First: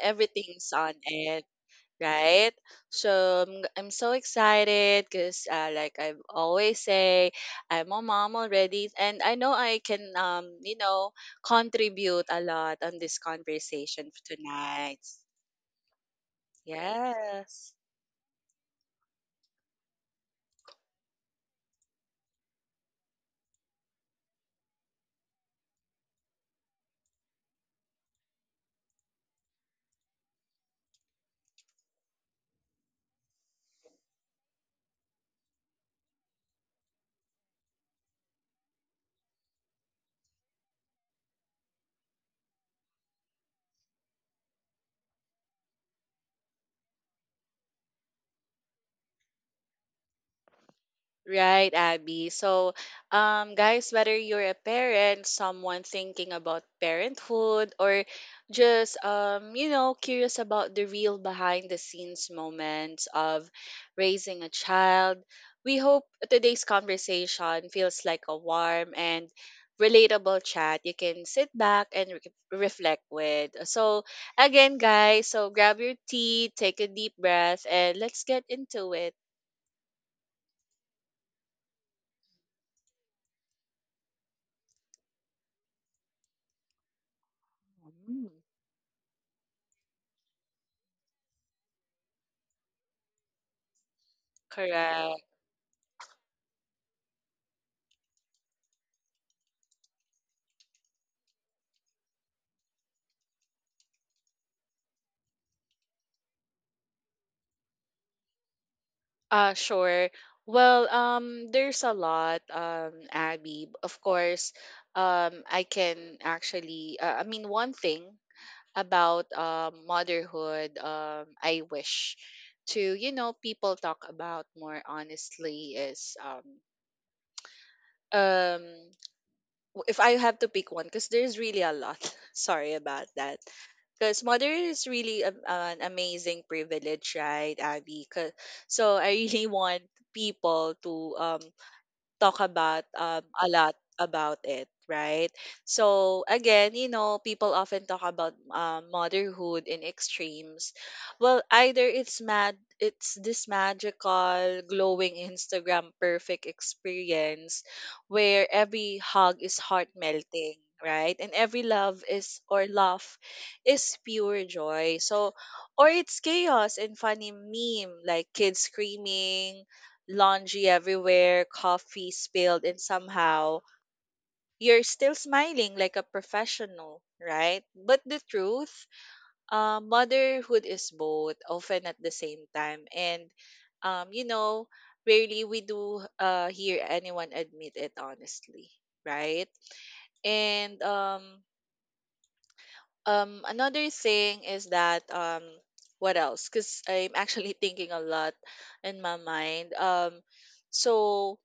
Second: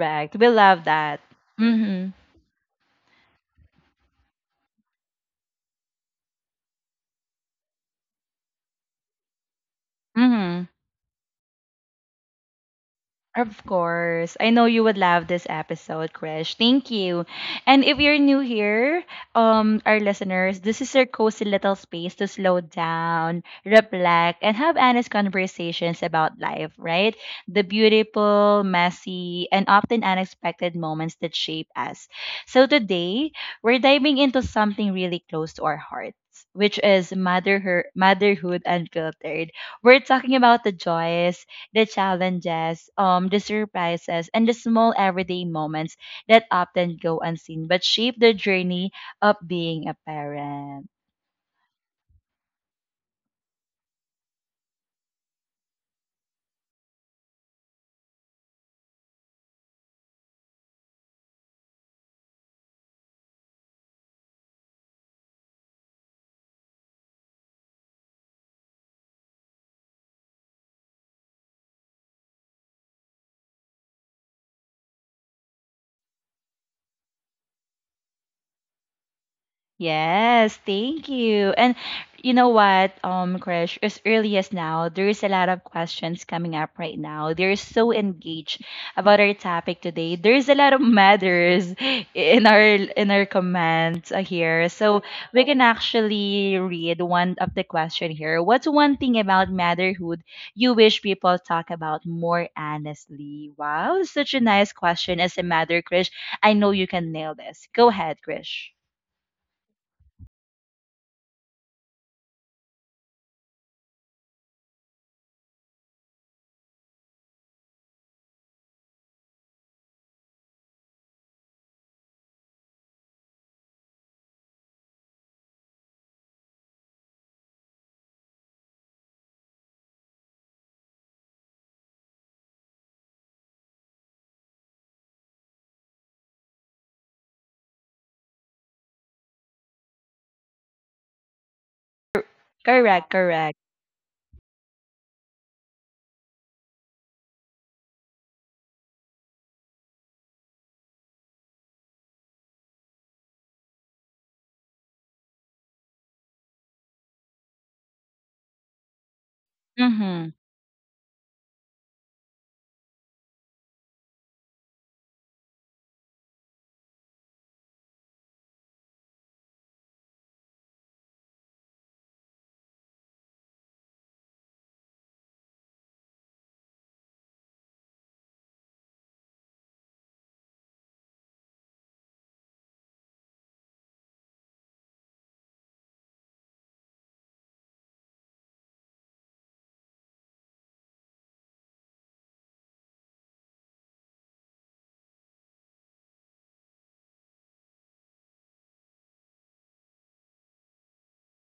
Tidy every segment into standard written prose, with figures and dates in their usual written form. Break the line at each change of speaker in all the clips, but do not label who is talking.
correct. We
everything's
love
on
that.
it,
Mm
right? So I'm so excited because like I always say, I'm a mom already, and I know I can
hmm. Mm hmm.
contribute a lot on this
Of
conversation
course. I know you would
tonight.
love this episode, Krish. Thank you.
Yes.
And if you're new here, our listeners, this is your cozy little space to slow down, reflect, and have honest conversations about life, right? The beautiful, messy, and often unexpected moments that shape us. So today, we're diving into something really close to our hearts. Which is motherhood, motherhood unfiltered. We're talking about the joys, the challenges, the surprises, and the small everyday moments that often go unseen but shape the journey of being a parent.
Right, Abby. So, guys, whether you're a parent, someone thinking about parenthood, or just curious about the real behind the scenes moments of raising a child, we hope today's conversation feels like a warm and relatable chat you can sit back and reflect with. So, again, guys, so grab your tea, take a deep breath, and let's get into it.
Yes, thank you. And you know what, Krish, as early as now, there is a lot of questions coming up right now. They're so
Mm.
engaged about our topic today. There's a lot of matters in our comments here. So
Correct.
we can actually read one of the question here. What's one thing about motherhood you wish people talk about more honestly? Wow, such a nice question as a mother, Krish. I know you can nail this. Go ahead, Krish.
Sure. Well, there's a lot, Abby. Of course, I can actually, I mean, one thing about motherhood, I wish to, you know, people talk about more honestly is um, if I have to pick one, because there's really a lot. Sorry about that. Because mother is really an amazing privilege, right, Abby? 'Cause- So I really want people to talk about
Correct,
a
correct.
lot about it, right? So again, you know, people often talk about motherhood in extremes. Well, either it's mad it's this magical glowing Instagram perfect experience where every hug is heart
Mhm,
melting, right, and every love is or laugh is pure joy. So or it's chaos and funny meme, like kids screaming, laundry everywhere, coffee spilled, and somehow you're still smiling like a professional, right? But the truth, motherhood is both, often at the same time. And, you know, rarely we do hear anyone admit it honestly, right? And another thing is that, what else? Because I'm actually thinking a lot in my mind. So,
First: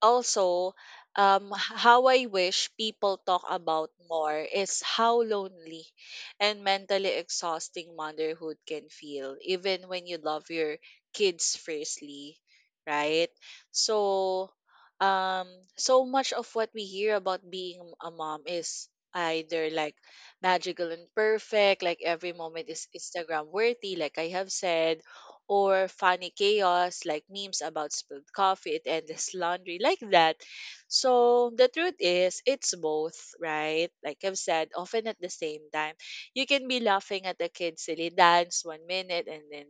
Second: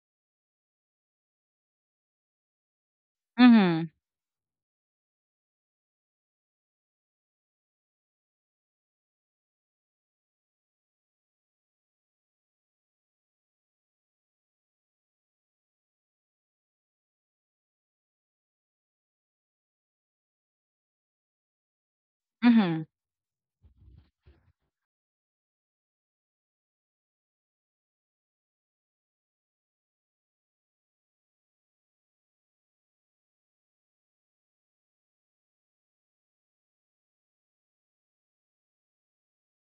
also how I wish people talk
mhm,
about more is how lonely and mentally exhausting motherhood can feel even when you love your kids fiercely, right? So um so much of what we hear about being a mom is either like magical and perfect, like every moment
mhm,
is Instagram worthy, like I have said, or funny chaos, like memes about spilled coffee and endless laundry, like that. So the truth is it's both, right? Like I've said, often at the same time. You can be laughing at a kid's silly dance 1 minute and then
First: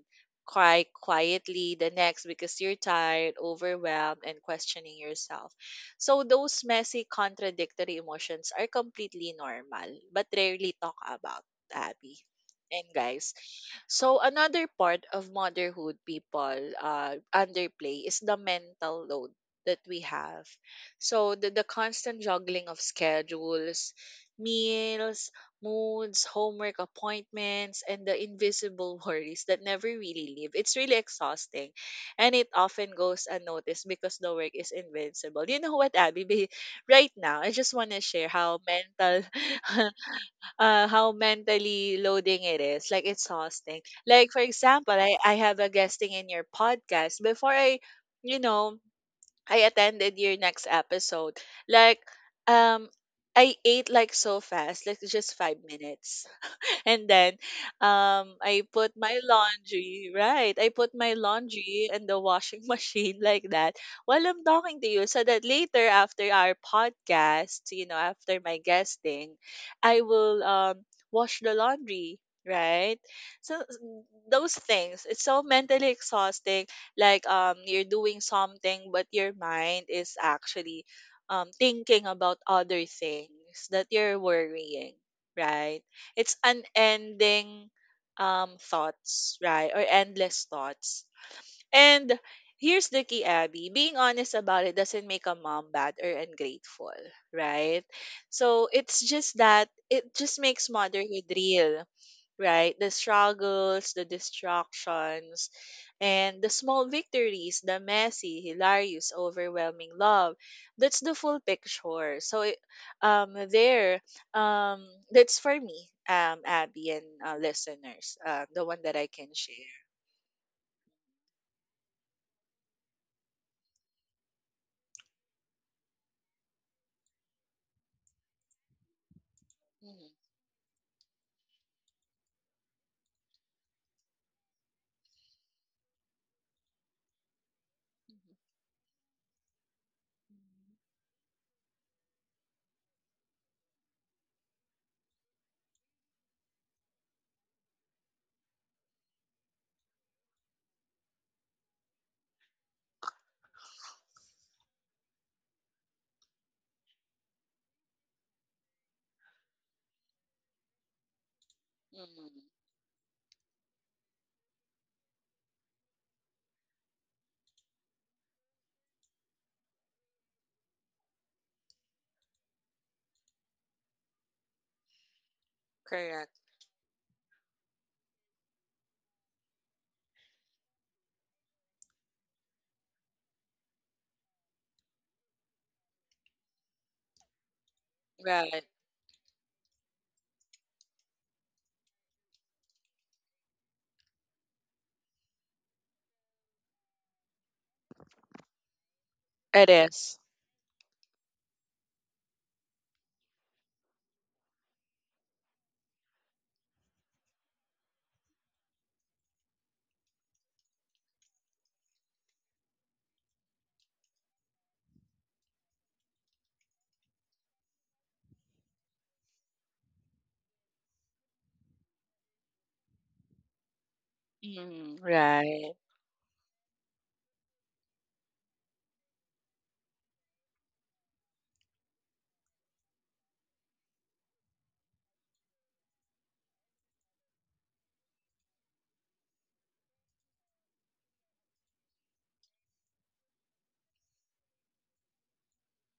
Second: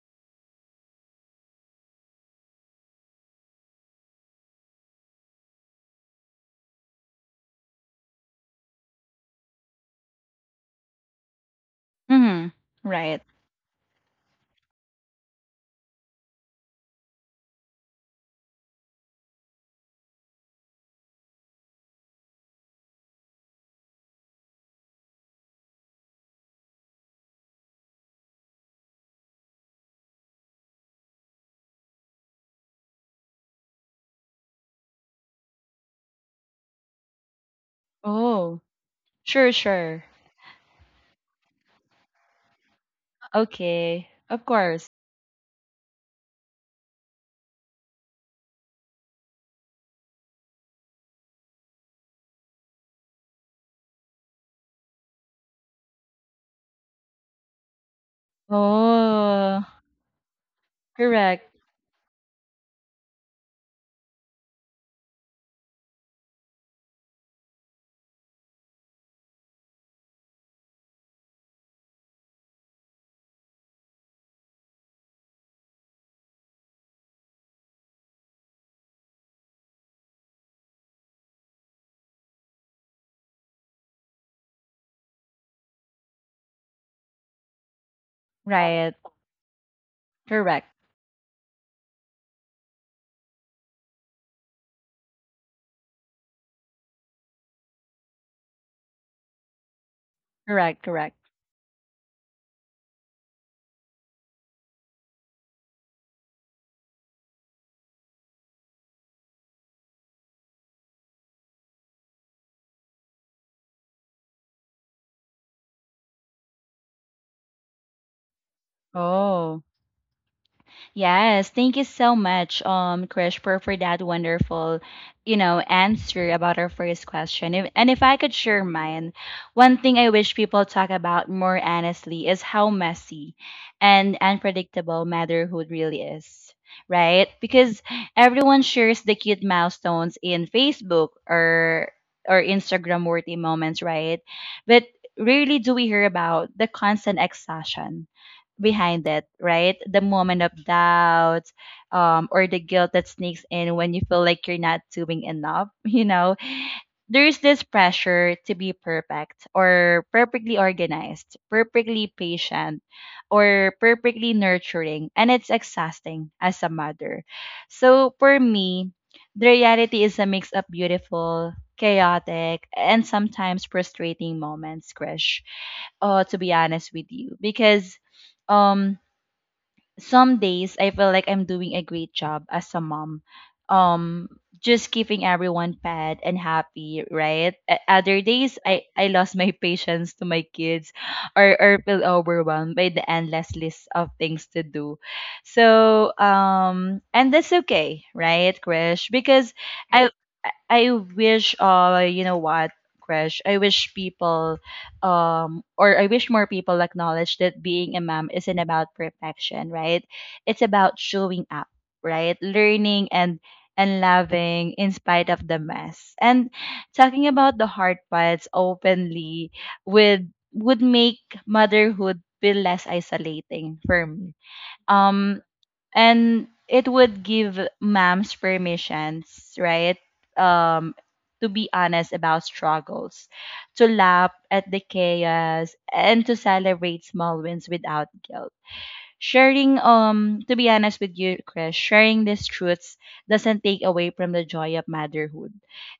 cry quietly the next because you're tired, overwhelmed, and questioning yourself. So those messy, contradictory emotions are completely normal, but rarely talk about, Abby.
mhm.
And
Right.
guys, so another part of motherhood people underplay is the mental load that we have. So the constant juggling of schedules, meals, moods, homework appointments, and the invisible worries that never really leave. It's really exhausting. And it often goes unnoticed because the work is invincible. You know what, Abby? Ba- Right now, I just want to share how
Oh,
mental
sure, sure.
how mentally loading it is, like it's exhausting.
Okay,
Like for
of course.
example, I have a guesting in your podcast before I, you know, I attended your next episode. Like um, I ate like so fast, like just 5 minutes. And then I put my
Oh,
laundry, right? I put my
correct.
laundry in the washing machine like that while I'm talking to you so that later after our podcast, you know, after my guesting, I will wash the laundry. Right, so those things, it's so mentally exhausting. Like you're doing something, but your mind is actually thinking about other things that you're worrying, right? It's unending
Right.
thoughts, right? Or endless
Correct.
thoughts. And here's the key, Abby. Being honest about it doesn't make a mom bad or ungrateful, right? So it's just that it just makes
Correct. Correct.
motherhood real, right? The struggles, the distractions, and the small victories, the messy, hilarious, overwhelming love. That's the full picture. So, um, there, um, that's for me, Abby and listeners, the one that I can
Oh.
share.
Yes, thank you so much, Krish, for that wonderful, you know, answer about our first question. If, and if I could share mine, one thing
Mhm.
I wish people talk about more honestly is how messy and unpredictable motherhood really is, right? Because everyone shares the cute milestones in Facebook or Instagram worthy moments, right? But rarely do we hear about the constant exhaustion behind it, right? The moment of doubt, or the guilt that sneaks in when you feel like you're not doing enough, you know? There's this pressure to be perfect or perfectly organized, perfectly
Mhm.
patient, or perfectly nurturing, and it's exhausting as a mother. So for me, the reality is a mix of beautiful, chaotic, and sometimes frustrating moments, Krish.
Correct.
To be honest with you, because um some days I feel like I'm doing a great job as a mom. Um just keeping everyone fed and happy, right? Other days
Right.
I lost my patience to my kids, or feel overwhelmed by the endless list of things to do. So and that's okay, right, Krish? Because
It
I
is.
I I wish you know what, Krish, I wish people or I wish more people acknowledge that being a mom isn't about perfection, right? It's about showing up, right? Learning and loving in spite of the mess. And talking about the hard parts openly would make motherhood feel less isolating for me.
Mhm.
Um
Right.
and it would give moms permissions, right? um to be honest about struggles, to laugh at the chaos, and to celebrate small wins without guilt, sharing to be honest with you, Chris, sharing these truths doesn't take away from the joy of motherhood.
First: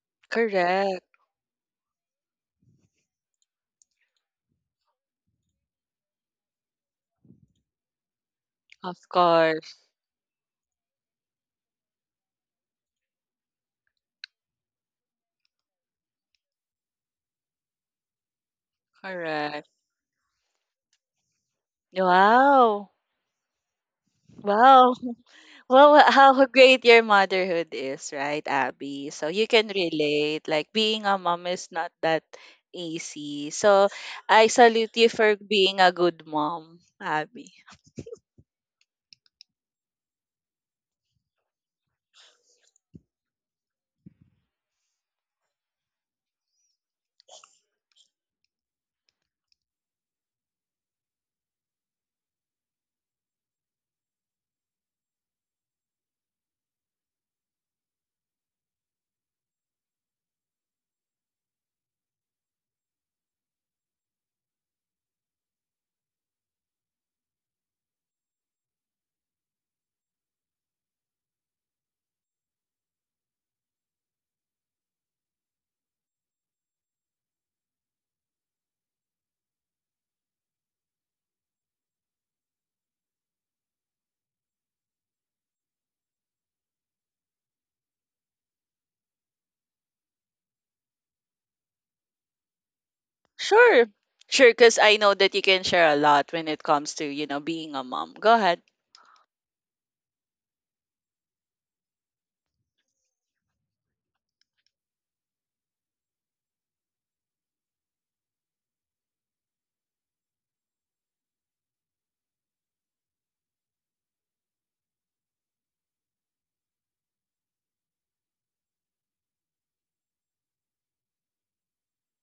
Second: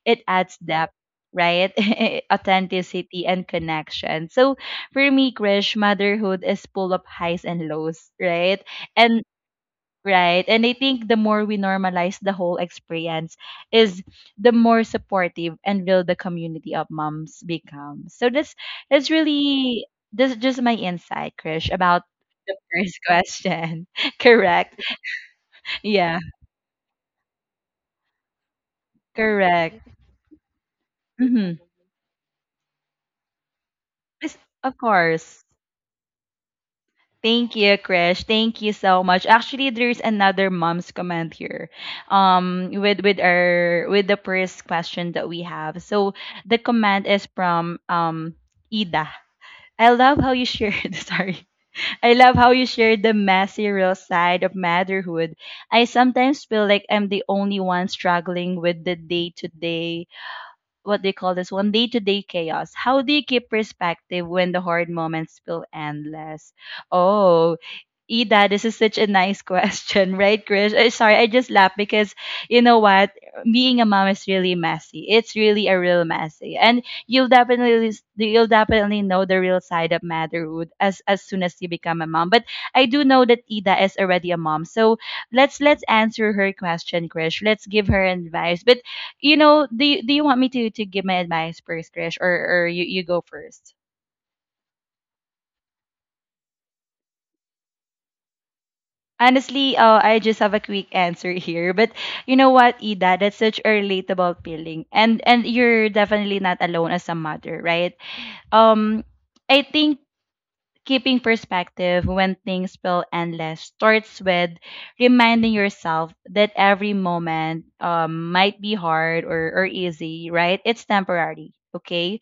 It adds depth,
Correct.
right? Authenticity and connection. So for me, Krish, motherhood is full of highs and lows, right?
Of
and
course.
Right. And I think the more we normalize the whole experience is the more supportive and will the community of moms become. So this is
Correct.
really this is just my insight, Krish, about the
Wow.
first question. Correct.
Wow. Well,
Yeah,
how great your motherhood is, right, Abby? So you can
correct.
relate. Like being a mom
Mm-hmm.
is not that easy. So
Yes.
I
Of
salute you for
course.
being a good mom, Abby.
Thank you, Krish. Thank you so much. Actually, there's another mom's comment here, with our with the first question that we have. So the comment is from Ida. I love how you shared. Sorry, I love how you shared the messy, real side of motherhood. I sometimes feel like I'm the only one struggling with the day to day what they call this one day to day chaos. How do you keep perspective when the hard moments feel endless? Oh, Ida, this is such a nice question, right, Krish? Eh, sorry, I just laughed because you know what? Being a mom is really messy. It's really a real messy, and you'll definitely know the real side of motherhood as soon as you become a mom. But I do know that Ida is already a mom, so let's answer her question, Krish. Let's give her advice. But you know, do you want me to give my advice first, Krish, or or you go first?
Sure. Sure, because I know that you can share a lot when it comes to, you know, being a mom. Go ahead.
Honestly, I just have a quick answer here, but you know what, Ida, that's such a relatable feeling, and you're definitely not alone as a mother, right? Um, I think keeping perspective when things feel endless starts with reminding yourself that every moment might be hard or easy, right? It's temporary, okay?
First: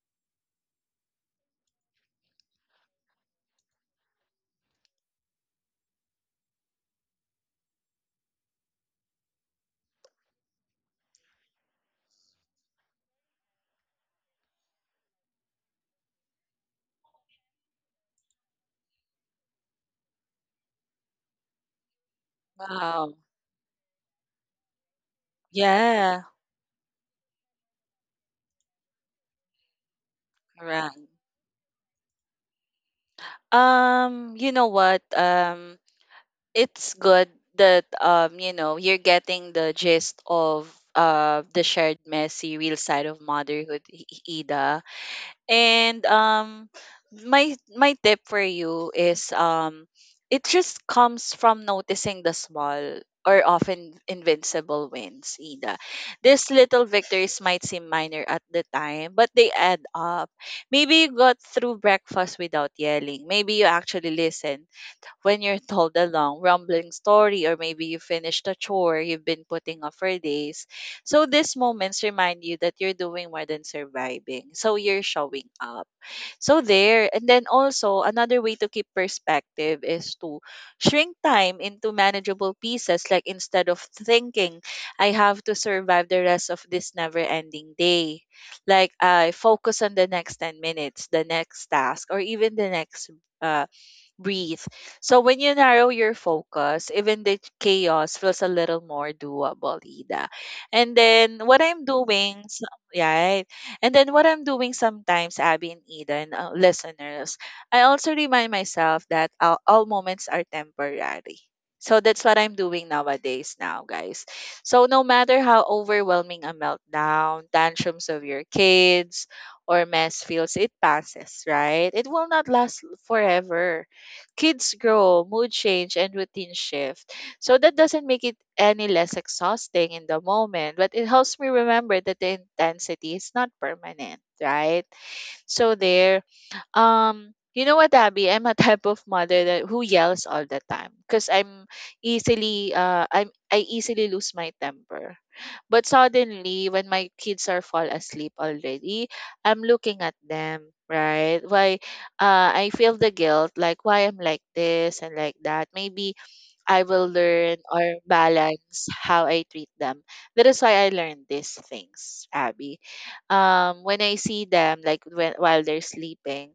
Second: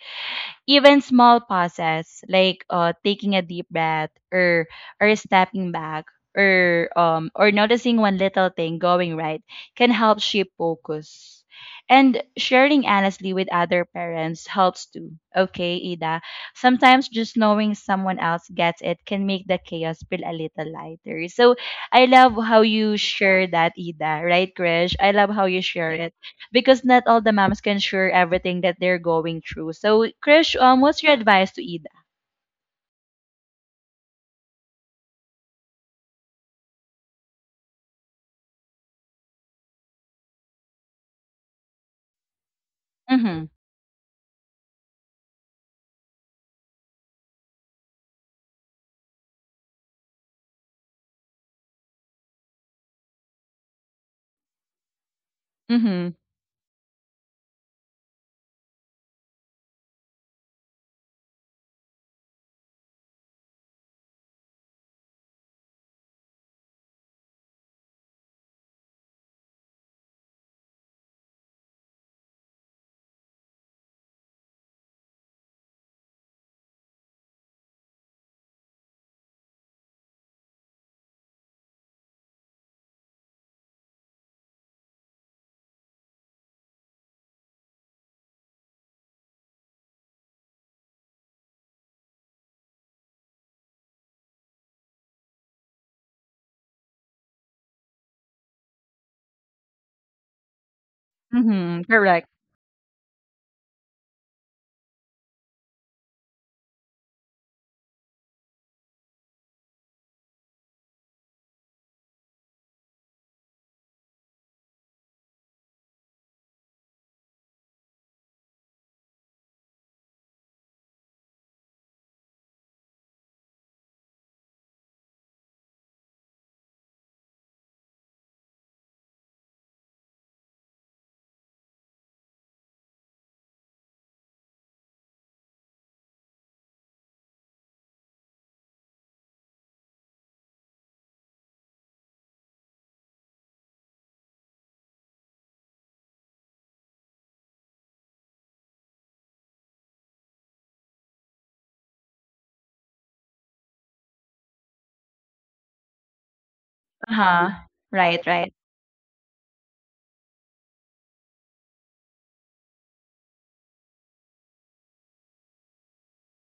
Even small pauses, like taking a deep breath, or stepping back, or noticing one little thing going right, can help shape focus. And sharing honestly with other parents helps too, okay, Ida? Sometimes just knowing someone else gets it can make the chaos feel a little lighter. So I love how you
Wow.
share that, Ida, right, Krish? I love how you share it,
Yeah.
because not all the moms can share everything that they're going through. So, Krish,
Right.
what's your advice to Ida?
You know what? It's good that you know, you're getting the gist of the shared messy real side of
Mm-hmm.
motherhood, Ida. And my my tip for you is it just comes from noticing the small or often invincible wins, Ida.
Mm-hmm.
These little victories might seem minor at the time, but they add up. Maybe you got through breakfast without yelling, maybe you actually listened when you're told a long, rumbling story, or maybe you finished a chore you've been putting off for days. So these moments remind you that you're doing more than surviving. So you're showing up. So there, and then also another way to keep perspective is to shrink time into manageable pieces. Like instead of thinking, I have to survive the rest of this never ending day, like I focus on the next 10 minutes, the next task, or even the next uh, breathe. So when you narrow your focus, even the chaos feels a little more doable, Ida. And then what I'm
Mm-hmm. Correct.
doing, yeah, right? And then what I'm doing sometimes, Abby and Ida and listeners, I also remind myself that all moments are temporary. So that's what I'm doing nowadays now, guys. So no matter how overwhelming a meltdown, tantrums of your kids, or mess feels, it passes, right? It will not last forever. Kids grow, mood change, and routine shift. So that doesn't make it any less exhausting in the moment, but it helps me remember that the intensity is not permanent, right? So there, you know what, Abby? I'm a type of mother that who yells all the time because I'm easily I easily lose my temper. But suddenly, when my kids are fall asleep already, I'm looking at them, right? Why I feel the guilt, like why I'm like this and like that. Maybe I will
Uh-huh.
learn or
Right, right.
balance how I treat them. That is why I learned these things, Abby. When I see them like when, while they're sleeping,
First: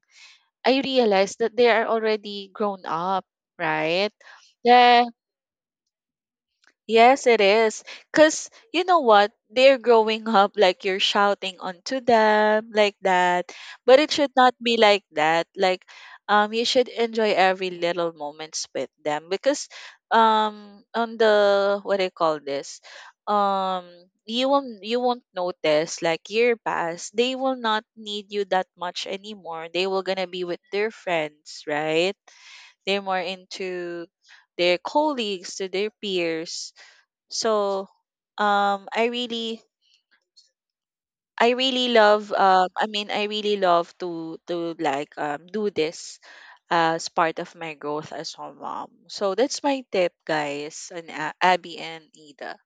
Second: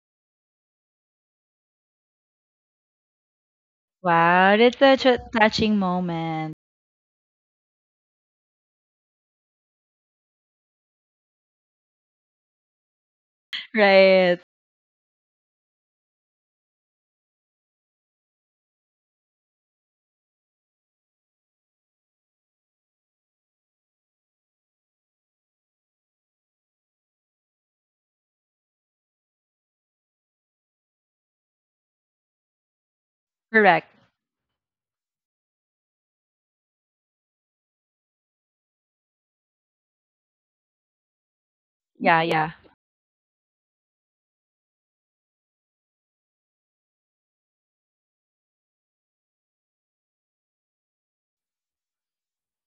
I realized that they are already grown up, right?
Wow, that's
That
such a touching moment.
Yes, it is. Because you know what? They're growing up like you're shouting onto them like that. But it should
Right.
not be like that. Like, you should enjoy every little moments with them because, on the what do you call this? Um, you won't, you won't notice like year pass. They will not need you that much anymore. They will gonna be with their friends, right? They're more
Correct.
into their colleagues to their peers. So I really, I really
Yeah,
love
yeah.
I really love to like do this as part of my growth as a mom. So that's my tip, guys, and Abby and Ida.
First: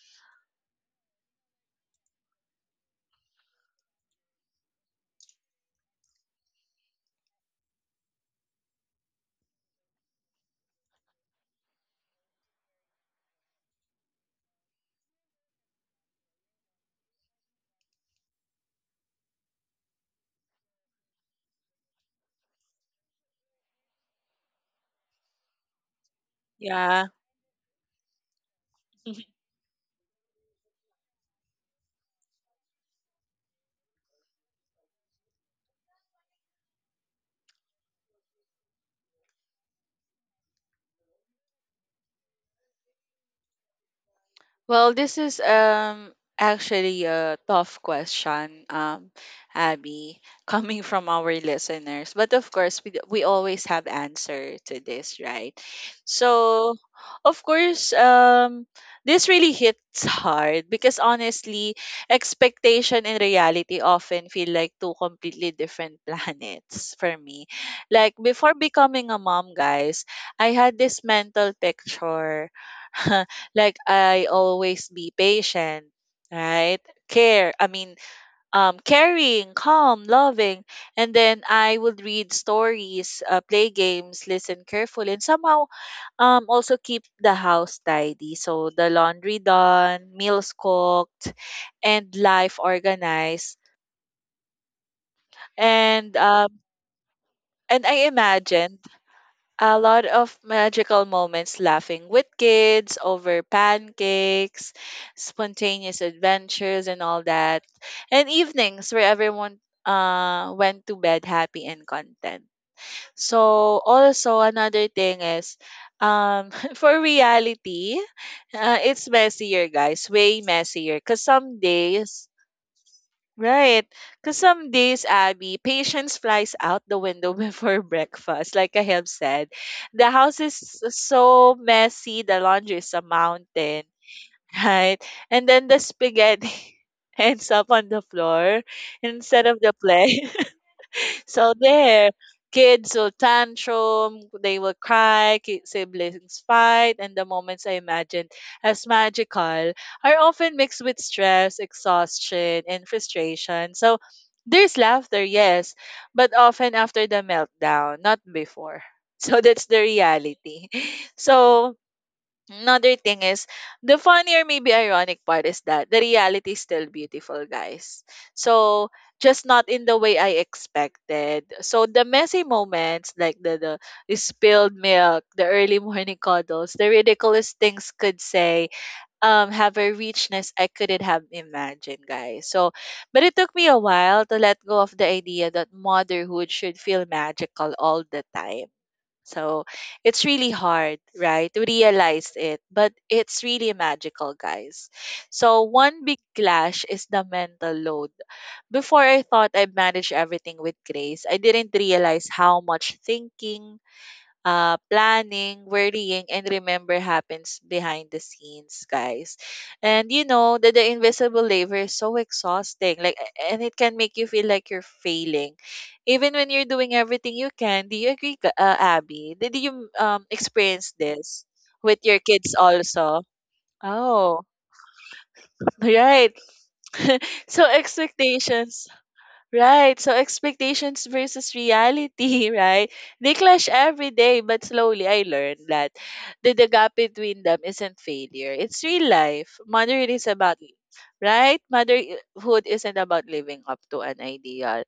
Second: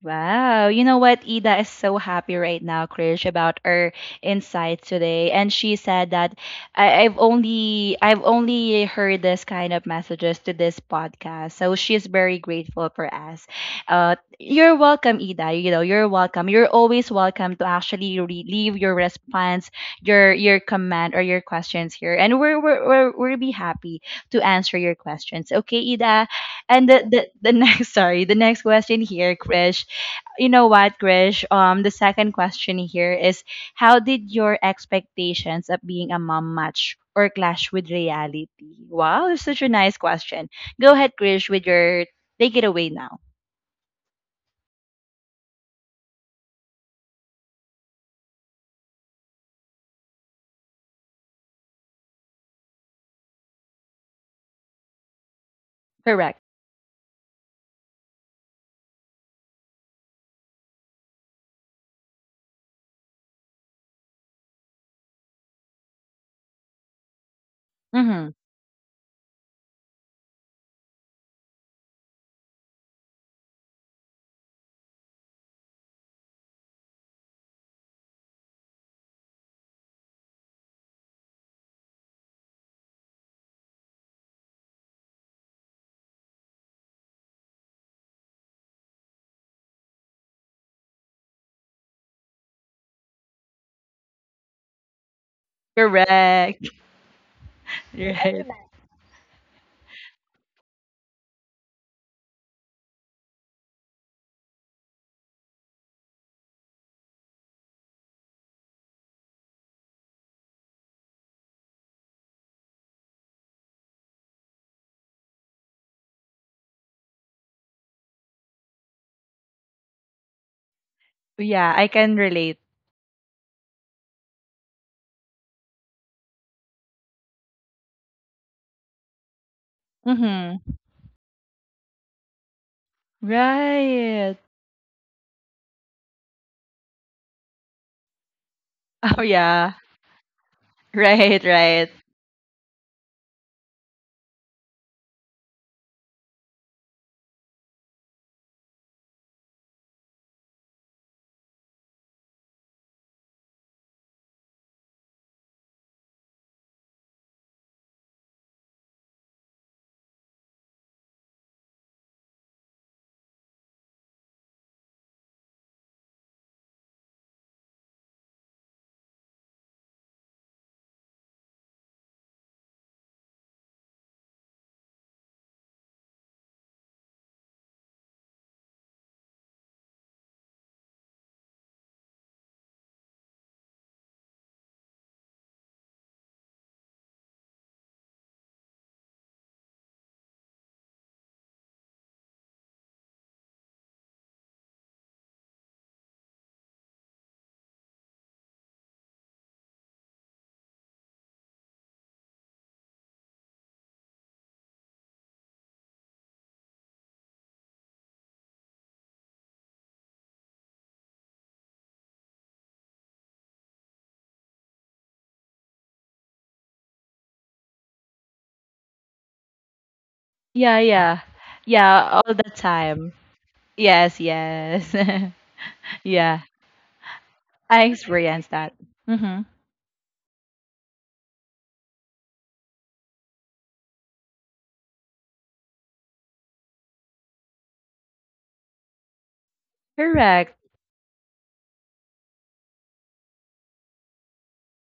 Wow. You know what? Ida is so happy right now, Krish, about her insights today. And she said that I've only heard this kind of messages to this podcast. So she's very grateful for us. Uh, you're welcome, Ida. You know, you're welcome. You're always welcome to actually leave your response, your comment or your questions here. And we're we'll be happy to answer your questions. Okay, Ida? And the,
Yeah.
the the next sorry, the next question here, Krish. You know what, Krish, the second question here is, how did your expectations of being a mom match or clash with reality? Wow, that's such a nice question. Go ahead, Krish, with your take it away now.
Well, this is actually a tough question, Abby, coming from our listeners. But of course, we always have answer to this, right?
Correct.
So, of course, this really hits hard because honestly, expectation and reality often feel like two completely different planets for me. Like
Mm-hmm.
before becoming a mom, guys, I had this mental picture. Like I always be patient, right? Care, I mean, caring, calm, loving, and then I would read stories, play games, listen carefully, and somehow also keep the house tidy. So the laundry done, meals cooked, and life organized. And um
Correct.
and I
Right.
imagine a lot of magical moments laughing with kids over pancakes, spontaneous adventures and all that. And evenings where everyone went to bed happy and content. So also another thing is um for reality, it's messier guys, way messier cuz some
Yeah, I can
days
relate.
Right. Because some days, Abby, patience flies out the window before breakfast, like I have said. The house is
Mm-hmm.
so messy, the laundry is a mountain,
Right.
right? And then the spaghetti ends up on the floor
Oh
instead of the
yeah.
plate.
Right,
So
right.
there, kids will tantrum, they will cry, siblings fight, and the moments I imagined as magical are often mixed with stress, exhaustion, and frustration. So there's laughter, yes, but often after the meltdown, not before. So that's the reality. So another thing is the funny or maybe ironic part is that the reality is still beautiful, guys. So just not in the way I expected. So the messy moments like the spilled milk, the early morning cuddles, the ridiculous things could say have a richness I couldn't have imagined, guys. So but it took me a while to let go of the idea that motherhood should feel magical all the time, so it's really hard, right, to realize it, but it's really magical, guys. So one big clash is the mental load. Before I thought I managed everything with grace, I didn't realize how much thinking, planning, worrying, and remember happens behind the scenes, guys. And you know that the invisible labor is so exhausting, like, a- and it can make you feel like you're failing, even when you're doing everything you can. Do you agree, Abby? Did you
Yeah,
experience
yeah.
this with
Yeah,
your
all the
kids
time.
also?
Yes,
Oh,
yes.
right.
Yeah,
so
I experienced that.
expectations
Mm-hmm.
Right. So expectations versus reality, right? They clash every day, but slowly I learned that the gap between them isn't failure. It's real life. Motherhood is
Correct.
about right? Motherhood isn't about living up to an ideal.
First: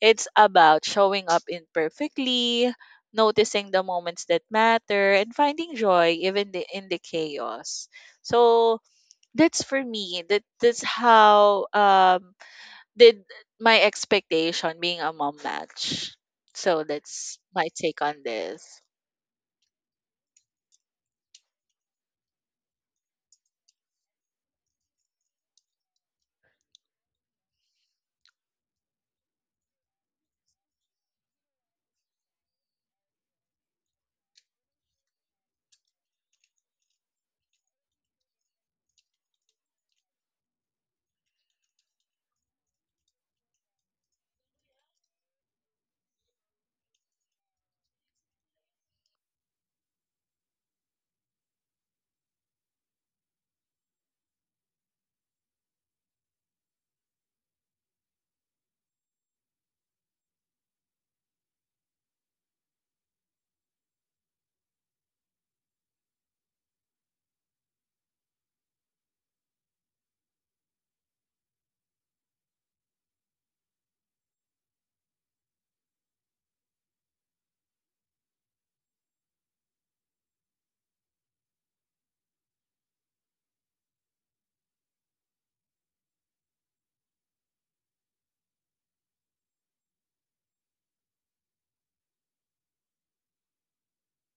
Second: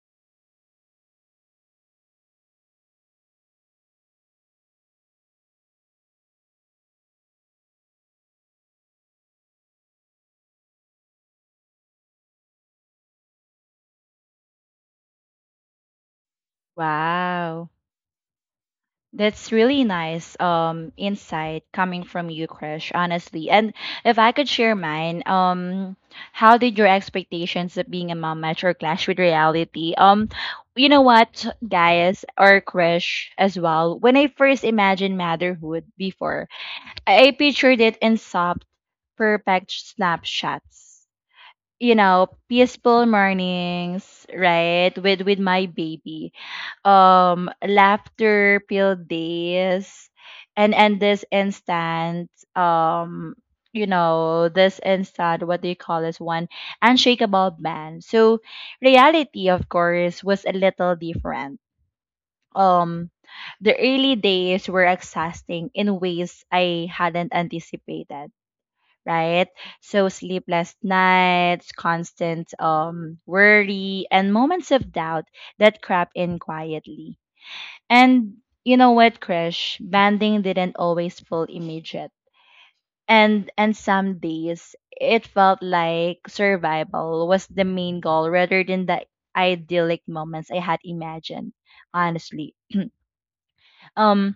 It's about showing up imperfectly, noticing the moments that matter, and finding joy in the chaos. So that's for me. That's how did my expectation being a mom match? So that's my
Wow.
take on this.
That's really nice insight coming from you, Krish, honestly. And if I could share mine, how did your expectations of being a mom match or clash with reality? You know what, guys, or Krish as well. When I first imagined motherhood before, I pictured it in soft, perfect snapshots. You know, peaceful mornings, right, with my baby, laughter filled days, and this instant um you know, this instant, what do you call this one, unshakable man. So reality, of course, was a little different. um the early days were exhausting in ways I hadn't anticipated, right? So sleepless nights, constant worry, and moments of doubt that crop in quietly. And you know what, Krish? Banding didn't always feel immediate. And some days it felt like survival was the main goal rather than the idyllic moments I had imagined, honestly. Um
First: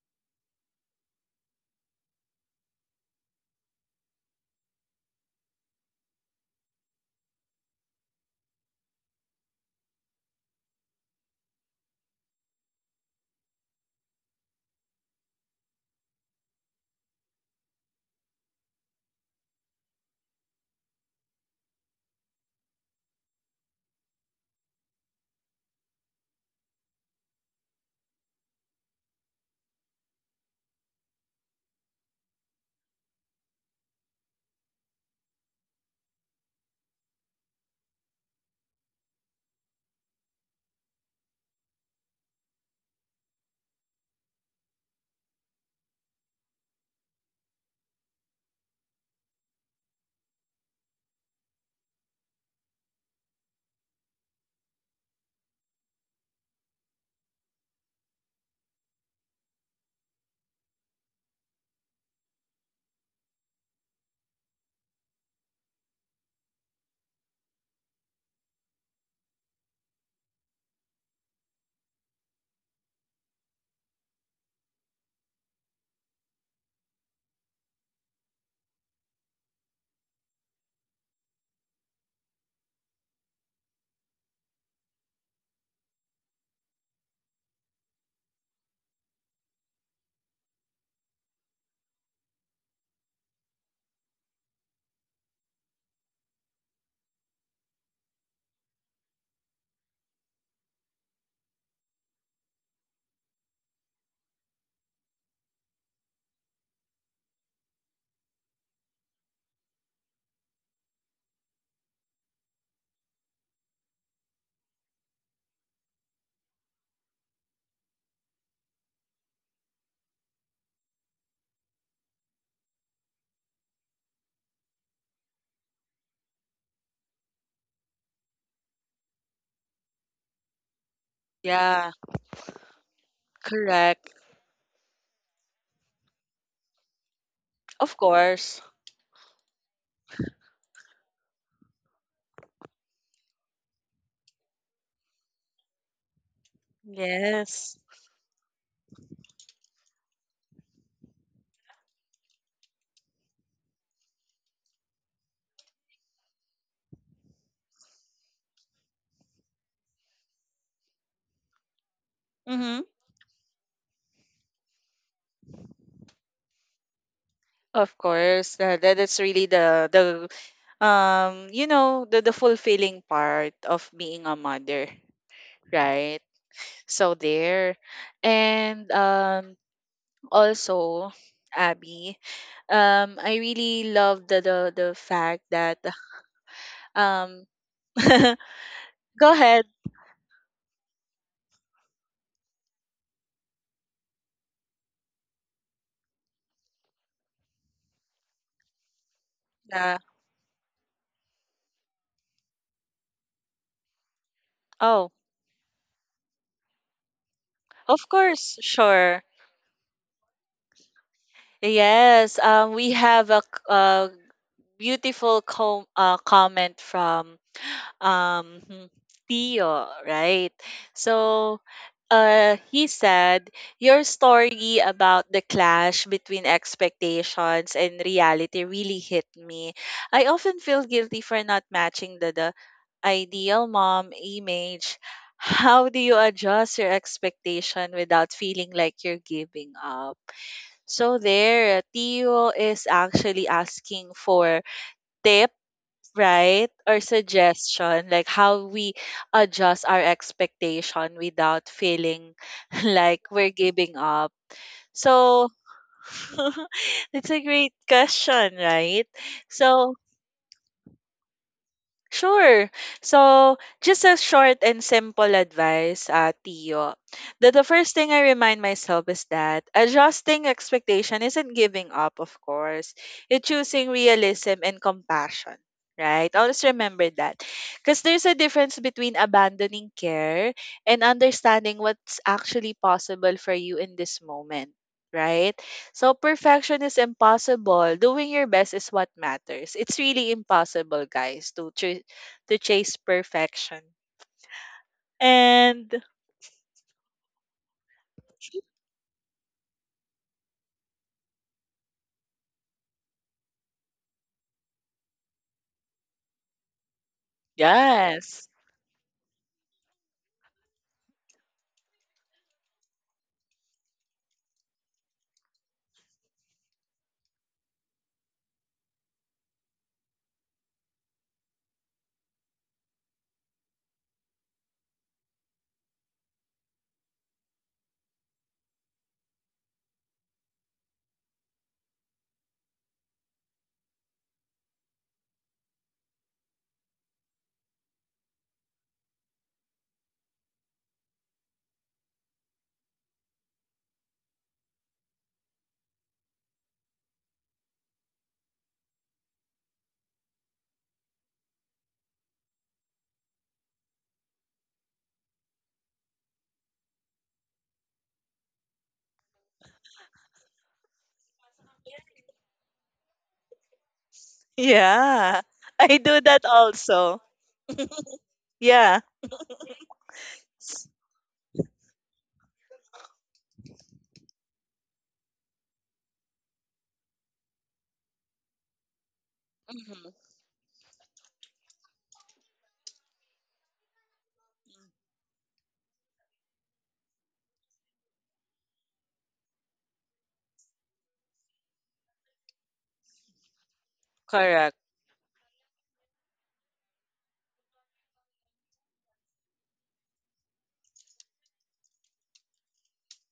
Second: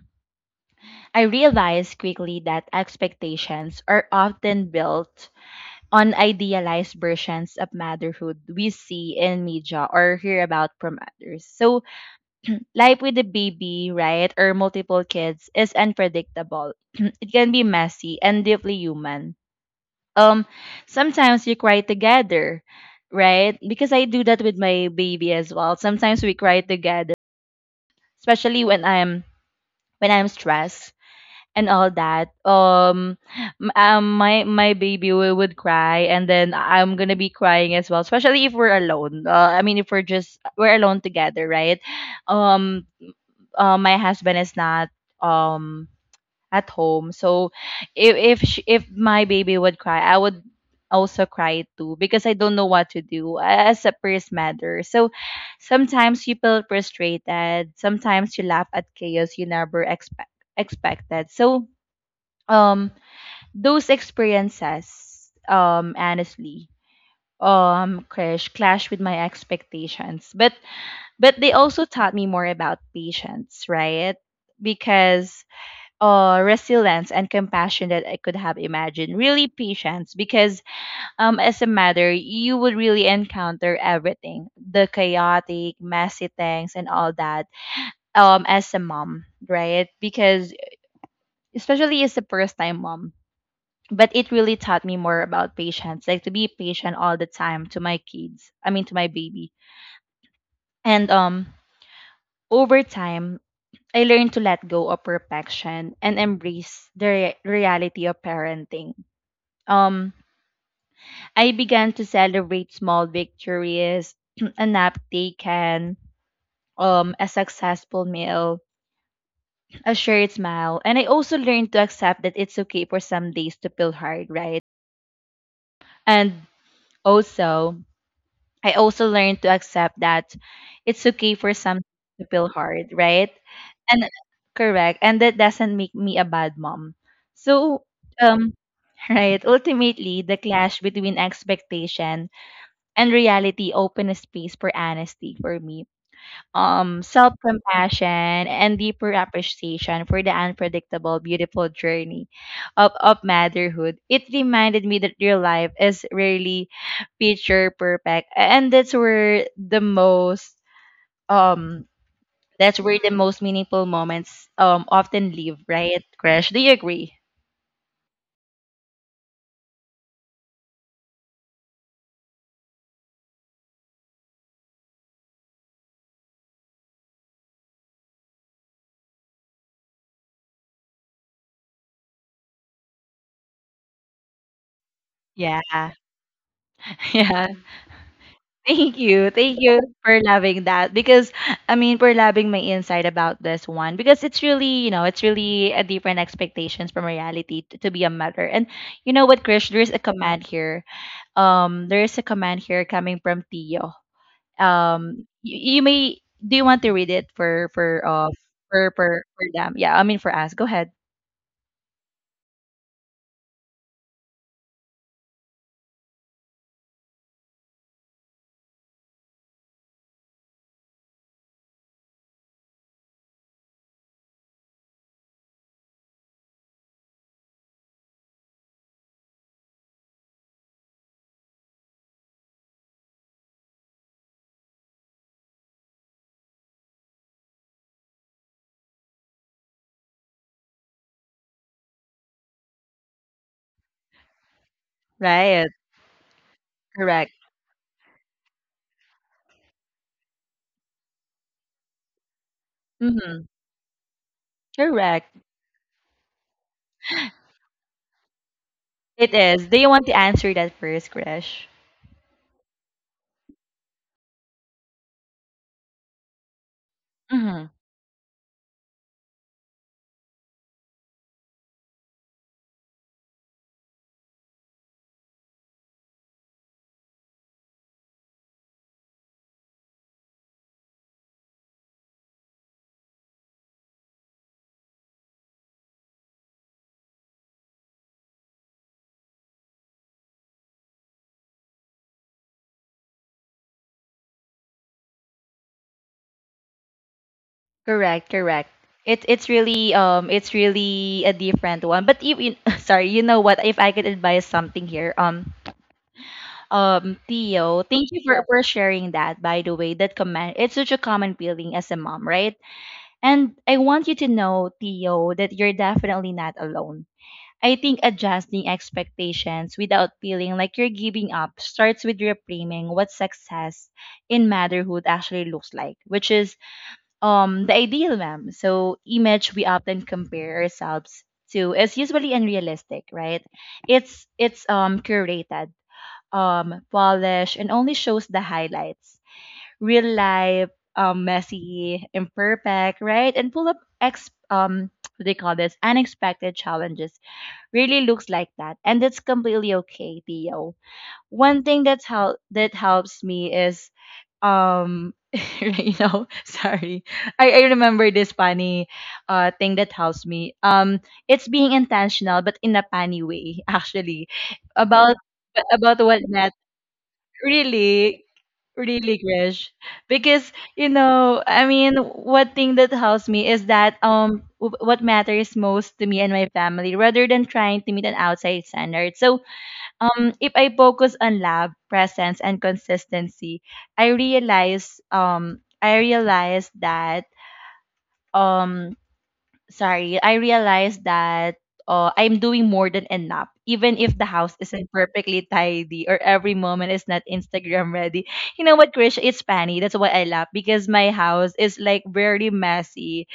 I realized quickly that expectations are often built unidealized versions of motherhood we see in media or hear about from others. So life with a baby, right, or multiple kids is unpredictable. It can be messy and deeply human. Um, sometimes you cry together, right? Because I do that with my baby as well. Sometimes we cry together, especially when I'm stressed and all that, my baby would cry, and then I'm gonna be crying as well, especially if we're alone. I mean, if we're alone together, right? um my husband is not um at home, so if my baby would cry, I would also cry too, because I don't know what to do as a first matter. So sometimes you feel frustrated, sometimes you laugh at chaos you never expected. So um those experiences, honestly, crash clash with my expectations, but they also taught me more about patience, right? Because resilience and compassion that I could have imagined. Really patience, because as a mother you would really encounter everything, the chaotic messy things and all that, as a mom, right? Because especially as a first time mom, but it really taught me more about patience, like to be patient all the time to my kids, I mean to my baby. And over time, I learned to let go of perfection and embrace the reality of parenting. um I began to celebrate small victories, a nap taken, a successful meal, a shared smile. And I also learned to accept that it's okay for some days to feel hard, right? And also, I also learned to accept that it's okay for some
Yeah,
to feel hard, right? And
correct.
correct. And that doesn't make me a bad mom. So
Of
um
course.
right, ultimately the clash between expectation and reality opened a space for honesty for me, self
Yes.
compassion, and deeper appreciation for the unpredictable, beautiful journey of motherhood. It reminded me that your life is really picture perfect, and that's where um that's
Mm-hmm.
where the most meaningful moments often live, right, Crash? Do you agree?
Of course, that that is really the you know the fulfilling part of being a mother, right? So there, and also Abby, I really love the fact
Yeah,
that um.
yeah. Thank you.
Go
Thank
ahead.
you for loving that, because I mean for loving my insight about this one, because it's really, you know, it's really a different expectations from reality to be a mother. And you know what, Krish, there is a command here. There is a command here coming from Tio.
Oh,
You, you may Do you want to read it for for
of
uh
course,
for for
sure.
for them? Yeah, I mean for us. Go ahead.
Yes, we have a, c- a beautiful com comment from hmm, Tio, right? So he said, your story about the clash between expectations and reality really hit me. I often feel guilty for not matching the ideal mom image. How do you adjust your expectation without feeling like you're giving up? So there, Tio is actually asking for tip,
Right.
right? Or
Correct.
suggestion, like how we adjust our expectation without feeling like
Mhm.
we're giving up.
Correct.
So it's a great question, right?
It is. Do you
So
want to answer that first, Krish?
sure. So, just a short and simple advice, Tio. The
Mm-hmm.
first thing I remind myself is that adjusting expectation isn't giving up, of course. It's choosing realism and compassion, right? Always remember that. Because there's a difference between abandoning care and understanding what's actually possible for you in this moment, right? So perfection is impossible. Doing your best is what matters. It's really impossible, guys, to chase perfection. And
Correct, correct. It's really a different one. But you sorry, you know what? If I could advise something here, Theo, thank you for
yes.
sharing that. By the way, that comment it's such a common feeling as a mom, right? And I want you to know, Theo, that you're definitely not alone. I think adjusting expectations without feeling like you're giving up starts with reframing what success in motherhood actually looks like, which is the ideal ma'am so image we often compare ourselves to is usually unrealistic, right? It's curated, polished, and only shows the highlights. Real life, messy, imperfect, right, and full of ex what do they call this, unexpected challenges, really looks like that. And it's completely okay, Theo. One thing that's how that helps me is um you know, sorry. I remember this funny thing that helps me, it's being intentional but in a funny way actually, about
Yeah. I do
what
that
matters,
also.
really
Yeah.
really, Krish, because you know, I mean what thing that helps me is that what matters most to me and my family, rather than trying to meet an outside standard. So,
Hmm.
if I focus on lab presence and consistency, I realize that um sorry, I realize that I'm doing more than enough. Even if the house
Correct.
isn't perfectly tidy or every moment is not Instagram ready. You know what, Krish? It's funny. That's why I laugh because my house is like very messy.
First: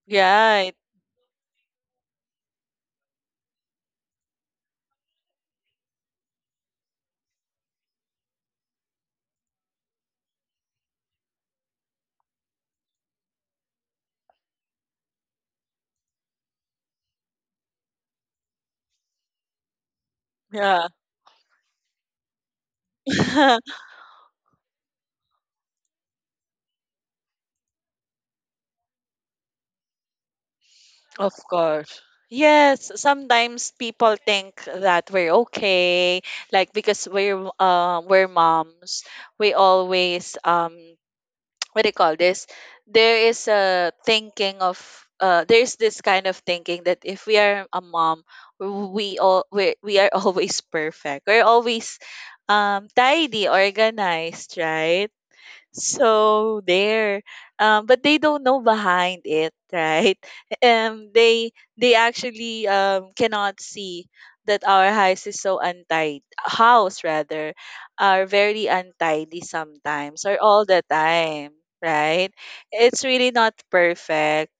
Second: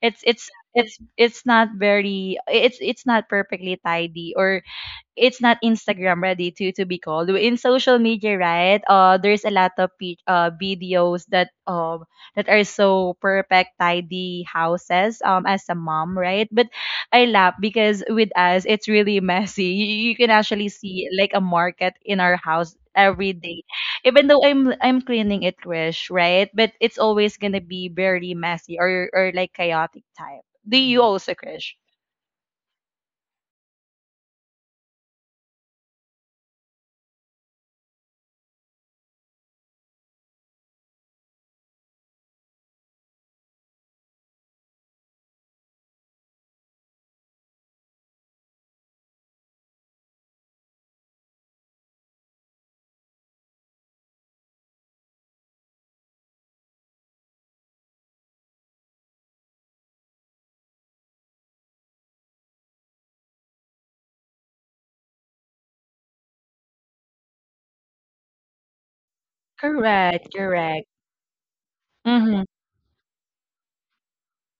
It's it's
Yeah. It-
it's it's not very it's it's not perfectly tidy, or it's not Instagram ready to be called in social media, right? There's a lot of videos that that are so perfect tidy houses, as a mom, right? But I laugh because with us it's really messy. You can actually
Yeah.
see like a market in our house every day, even though I'm cleaning it, Krish, right? But it's always gonna be very messy, or like chaotic type, do you
Of
also, Krish?
course. Yes, sometimes people think that we're okay, like because we're moms, we always what do you call this, there is a thinking of there's this kind of thinking that if we are a mom we all we are always perfect, we're always tidy, organized, right? So there, but they don't know behind it, right? Um, they they actually cannot see that our house is so untidy. House rather, are very untidy sometimes
Correct,
or all the
correct.
time, right? It's really not perfect,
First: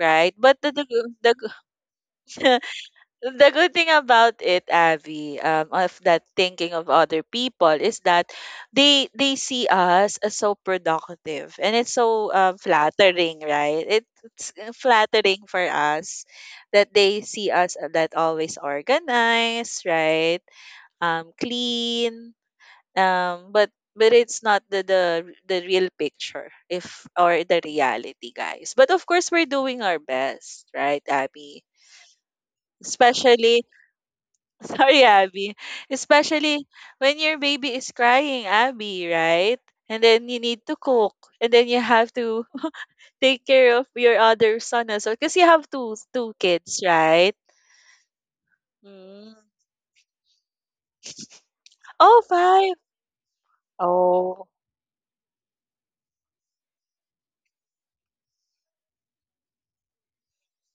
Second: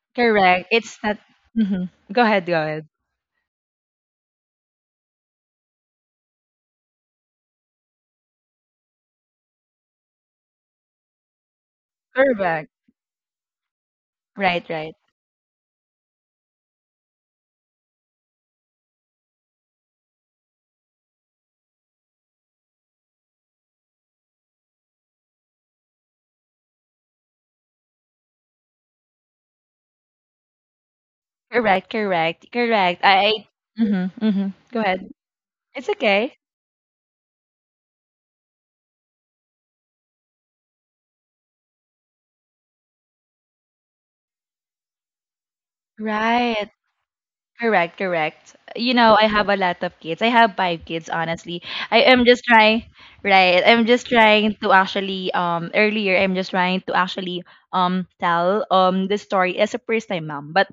right? But
Correct.
the
It's
the,
not.
the
Mhm. Go ahead. Go ahead.
The good thing about it, Avi, of that thinking of other people is that they see us as so productive, and it's so
Correct.
flattering, right? It's
Right. Right.
flattering for us that they see us that always organized, right? Clean. Um, but but it's not the real picture, if or the reality, guys. But of course, we're doing our best, right, Abby?
Correct. Correct. Correct. I.
Especially
Mm-hmm, mm-hmm. Go
sorry,
ahead.
Abby.
It's okay.
Especially when your baby is crying, Abby, right? And then you need to cook. And then you have to take care of your other son as well. Because you have two
Right.
kids, right?
Correct. Correct. You know, I
Mm.
have a lot of kids. I have five kids. Honestly, I
Oh,
am just
five.
trying. Right. I'm just
Oh.
trying to actually. Earlier, I'm just trying to actually. Tell. The story as a first time mom, but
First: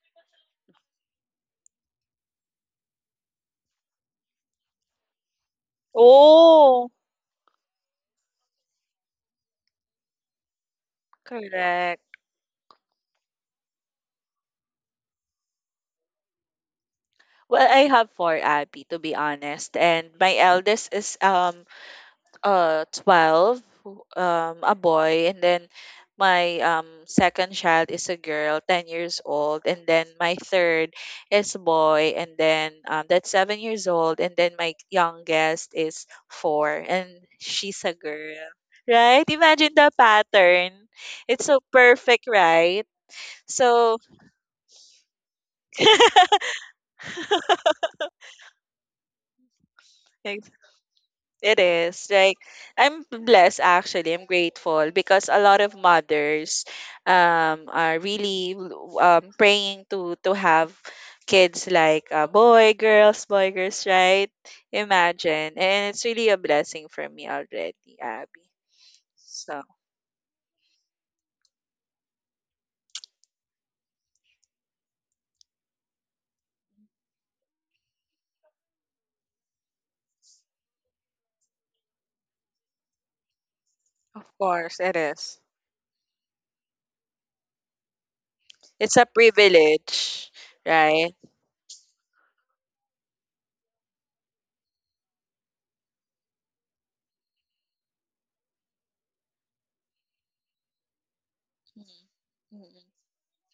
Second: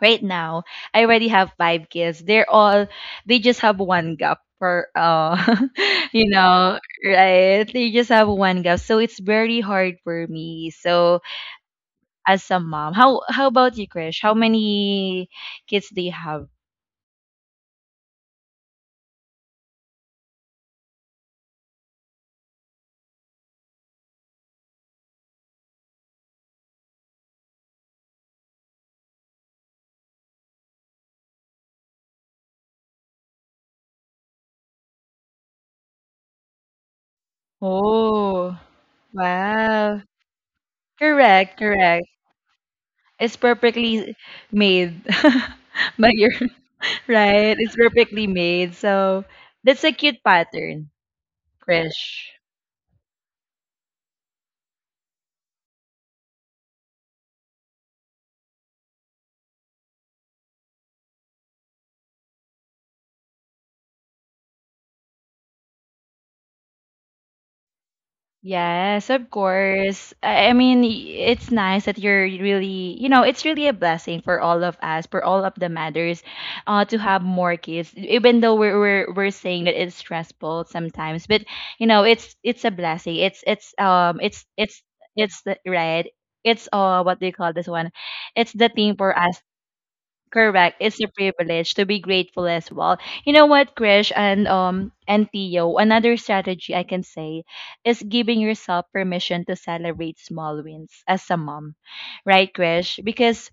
right now I already have five kids, they're all, they just have one gap for you know,
Oh.
right, they just have one gap, so it's very hard for me. So,
Correct.
as a mom, how about you, Krish? How many kids do you have?
Well, I have four, Abby, to be honest. And my eldest is 12, who- a boy, and then my second child is a girl, 10 years old, and then my third is a boy, and then that's 7 years old, and then my youngest is 4 and she's a girl,
Oh,
right? Imagine the
wow.
pattern. It's so
Correct, correct.
perfect, right?
It's
So
perfectly made by your right, it's perfectly made. So that's a cute
like,
pattern,
it is.
Krish.
Like I'm blessed actually. I'm grateful because a lot of mothers are really praying to have kids like boy girls boy girls, right? Imagine, and it's really a blessing for me already, Abby,
Yes, of
so
course. I mean, it's nice that you're really, you know, it's really a blessing for all of us, for all of the mothers, to have more kids. Even though we're we're saying that it's stressful sometimes, but you know, it's a blessing. It's it's um
of
it's
course,
it's
it is.
it's the right. It's what do you call this one? It's the
It's
thing
a
for us.
privilege,
Correct. It's a
right?
privilege to be grateful as well. You know what, Krish, and and Theo, another strategy I can say is giving yourself permission to celebrate small wins as a mom.
Mhm.
Right,
Mhm.
Krish? Because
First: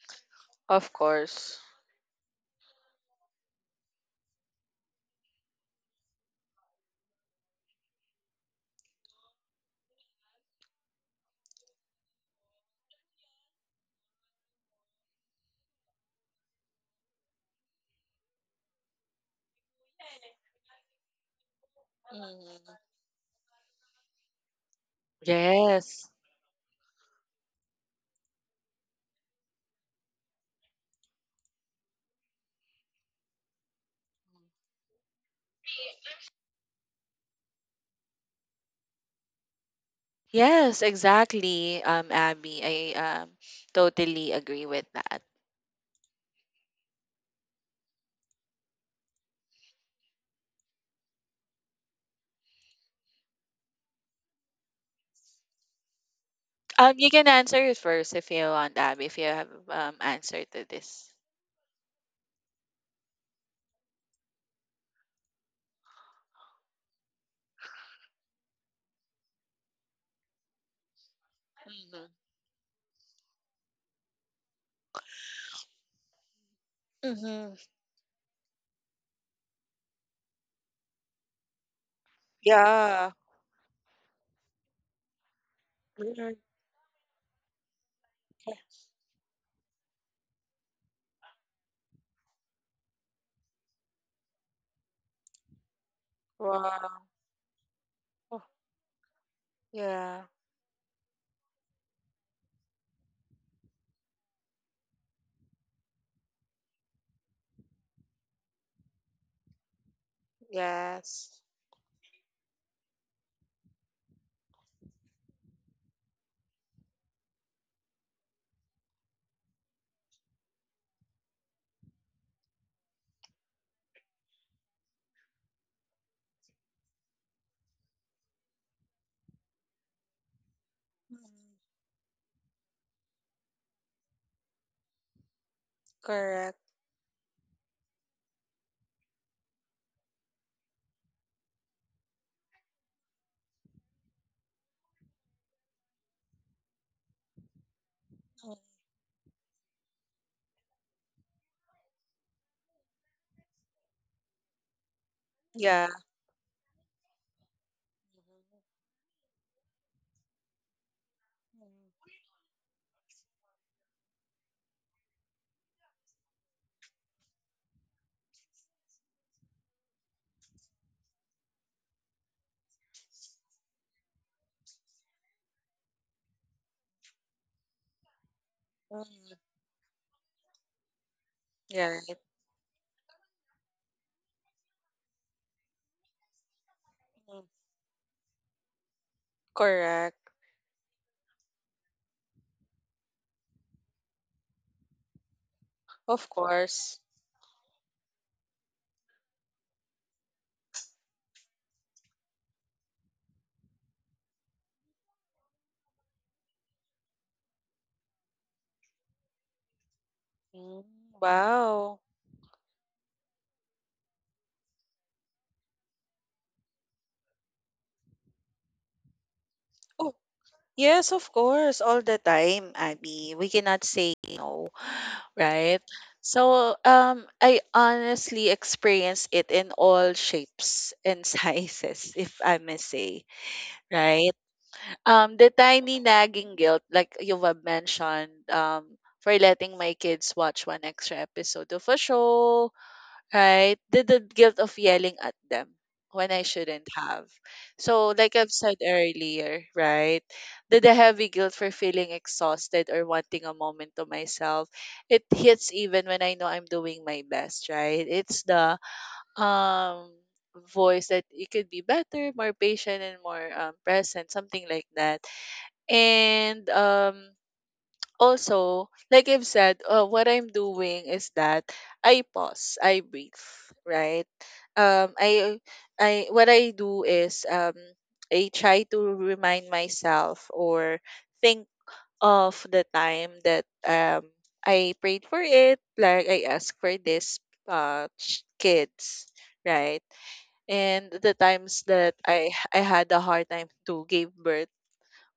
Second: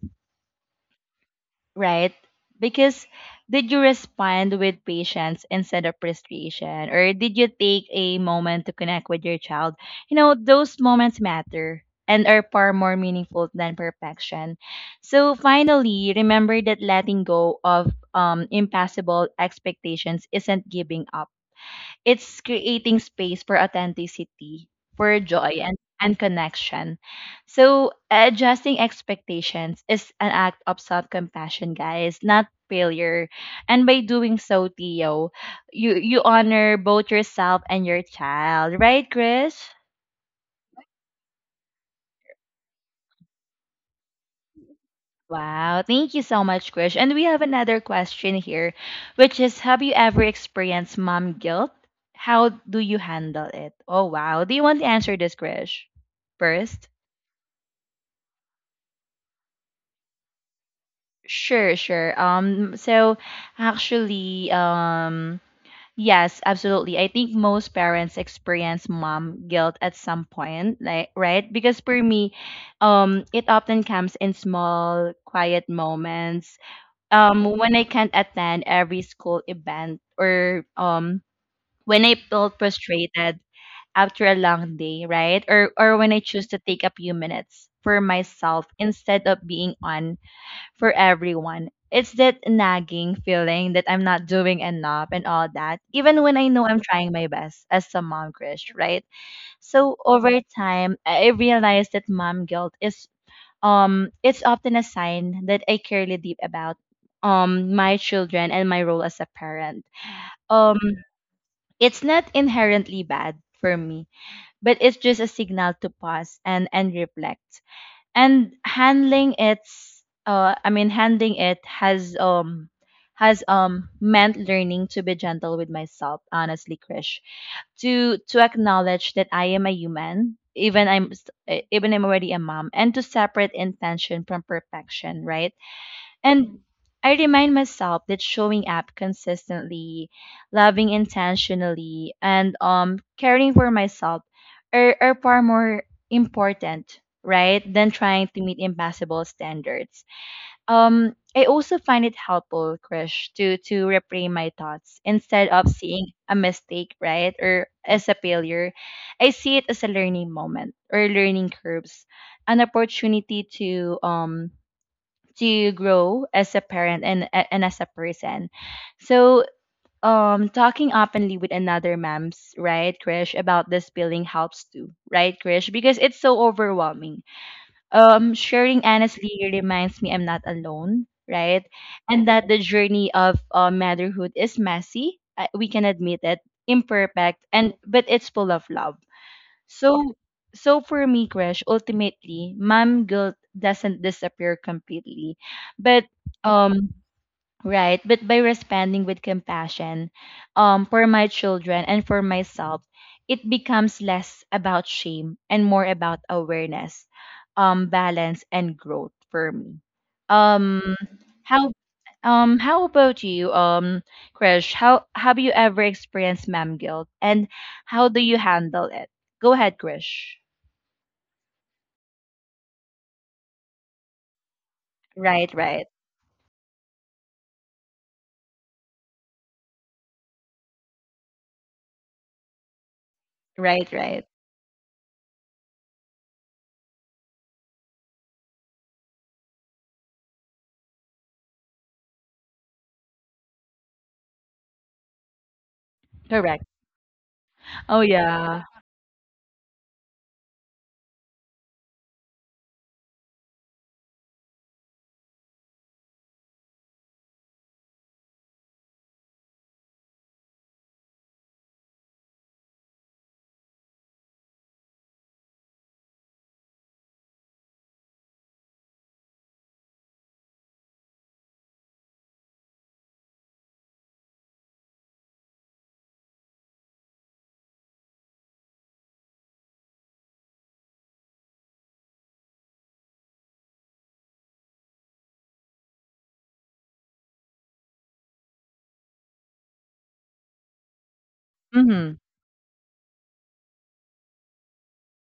Of course.
right? Because did you respond with patience instead of frustration? Or did you take a moment to connect with your child? You know, those moments matter and are far more meaningful than perfection. So finally, remember that letting go of impassable expectations isn't giving up. It's
Mhm.
creating space for authenticity, for joy, and,
Yes.
and connection. So adjusting expectations is an act of self-compassion, guys, not failure. And by doing so, Theo, you honor both yourself and your child, right, Chris?
Yes, exactly, Abby. I totally agree with that.
Wow, thank you so much, Krish. And we have another question here, which is, have you ever experienced mom guilt? How do you handle it? Oh, wow. Do you want to answer this, Krish, first?
You can answer it first if you want, Abby, if you have answer to this.
Sure, sure. Actually, yes, absolutely. I think most parents experience mom guilt at some point, like, right? Because for me, it often comes in small, quiet moments.
Hmm. Mm-hmm.
When I can't attend every school event, or when I felt
Yeah.
frustrated after a long day, right? Or when I
Mhm.
choose to take a few minutes for myself instead of being on for everyone. It's that nagging feeling that I'm not doing enough and all that, even when I know I'm
Wow.
trying my best as a mom,
Oh.
Krish, right? So
Yeah.
over time, I realized that mom guilt is it's often a sign that I carry deep about my children and my role as a parent. Um
Yes.
it's not inherently bad for me, but it's just a signal to pause and reflect, and handling it has meant learning to be gentle with myself, honestly, Krish. To acknowledge that I am a human,
Mhm.
even I'm already a mom, and to separate intention from perfection, right?
Correct.
And I remind myself that showing up consistently, loving intentionally, and caring for myself are far more important, right, than trying to
Mm.
meet impossible standards. I also find it helpful, Krish, to reframe my thoughts, instead of
Yeah.
seeing a mistake, right, or as a failure. I see it as a learning moment, or learning curves, an opportunity to grow as a parent, and as a person. So talking openly with another moms, right, Krish, about this feeling helps too, right, Krish? Because it's so overwhelming. Sharing
Mhm. Mhm.
honestly reminds me I'm not alone, right?
Yeah. Right.
And that the journey of motherhood is messy. We can admit it,
Mm.
imperfect, and but it's full of love. So,
Correct.
for me, Crash, ultimately, mom guilt doesn't disappear completely. But
Of
um
course.
right, but by responding with compassion for my children and for myself, it becomes less about shame and more about awareness, balance, and growth for me. Um
Mm.
how,
Wow.
how about you, Krish? How have you ever experienced ma'am guilt, and how do you handle it? Go ahead, Krish.
Yes, of course, all the time, Abby. We cannot say no,
Right,
right?
right,
So, I honestly experience it in all shapes and sizes, if I may say,
right, right.
right? The tiny nagging guilt, like you've mentioned, for letting my kids watch one extra episode of a show, right? The guilt of yelling at them when I
Correct.
shouldn't have.
Oh
So, like I've
yeah.
said earlier, right? The heavy guilt for feeling exhausted or wanting a moment to myself, it hits even when I know I'm doing my best, right? It's the um voice that you could be better, more patient, and more present, something like that. And also, like I've said, what I'm doing is that I pause, I breathe, right? Um, I, what I do is I try to remind myself or think of the time that I prayed for it, like I asked for this ch- kids, right? And the times
Mhm.
that I had a hard time to give birth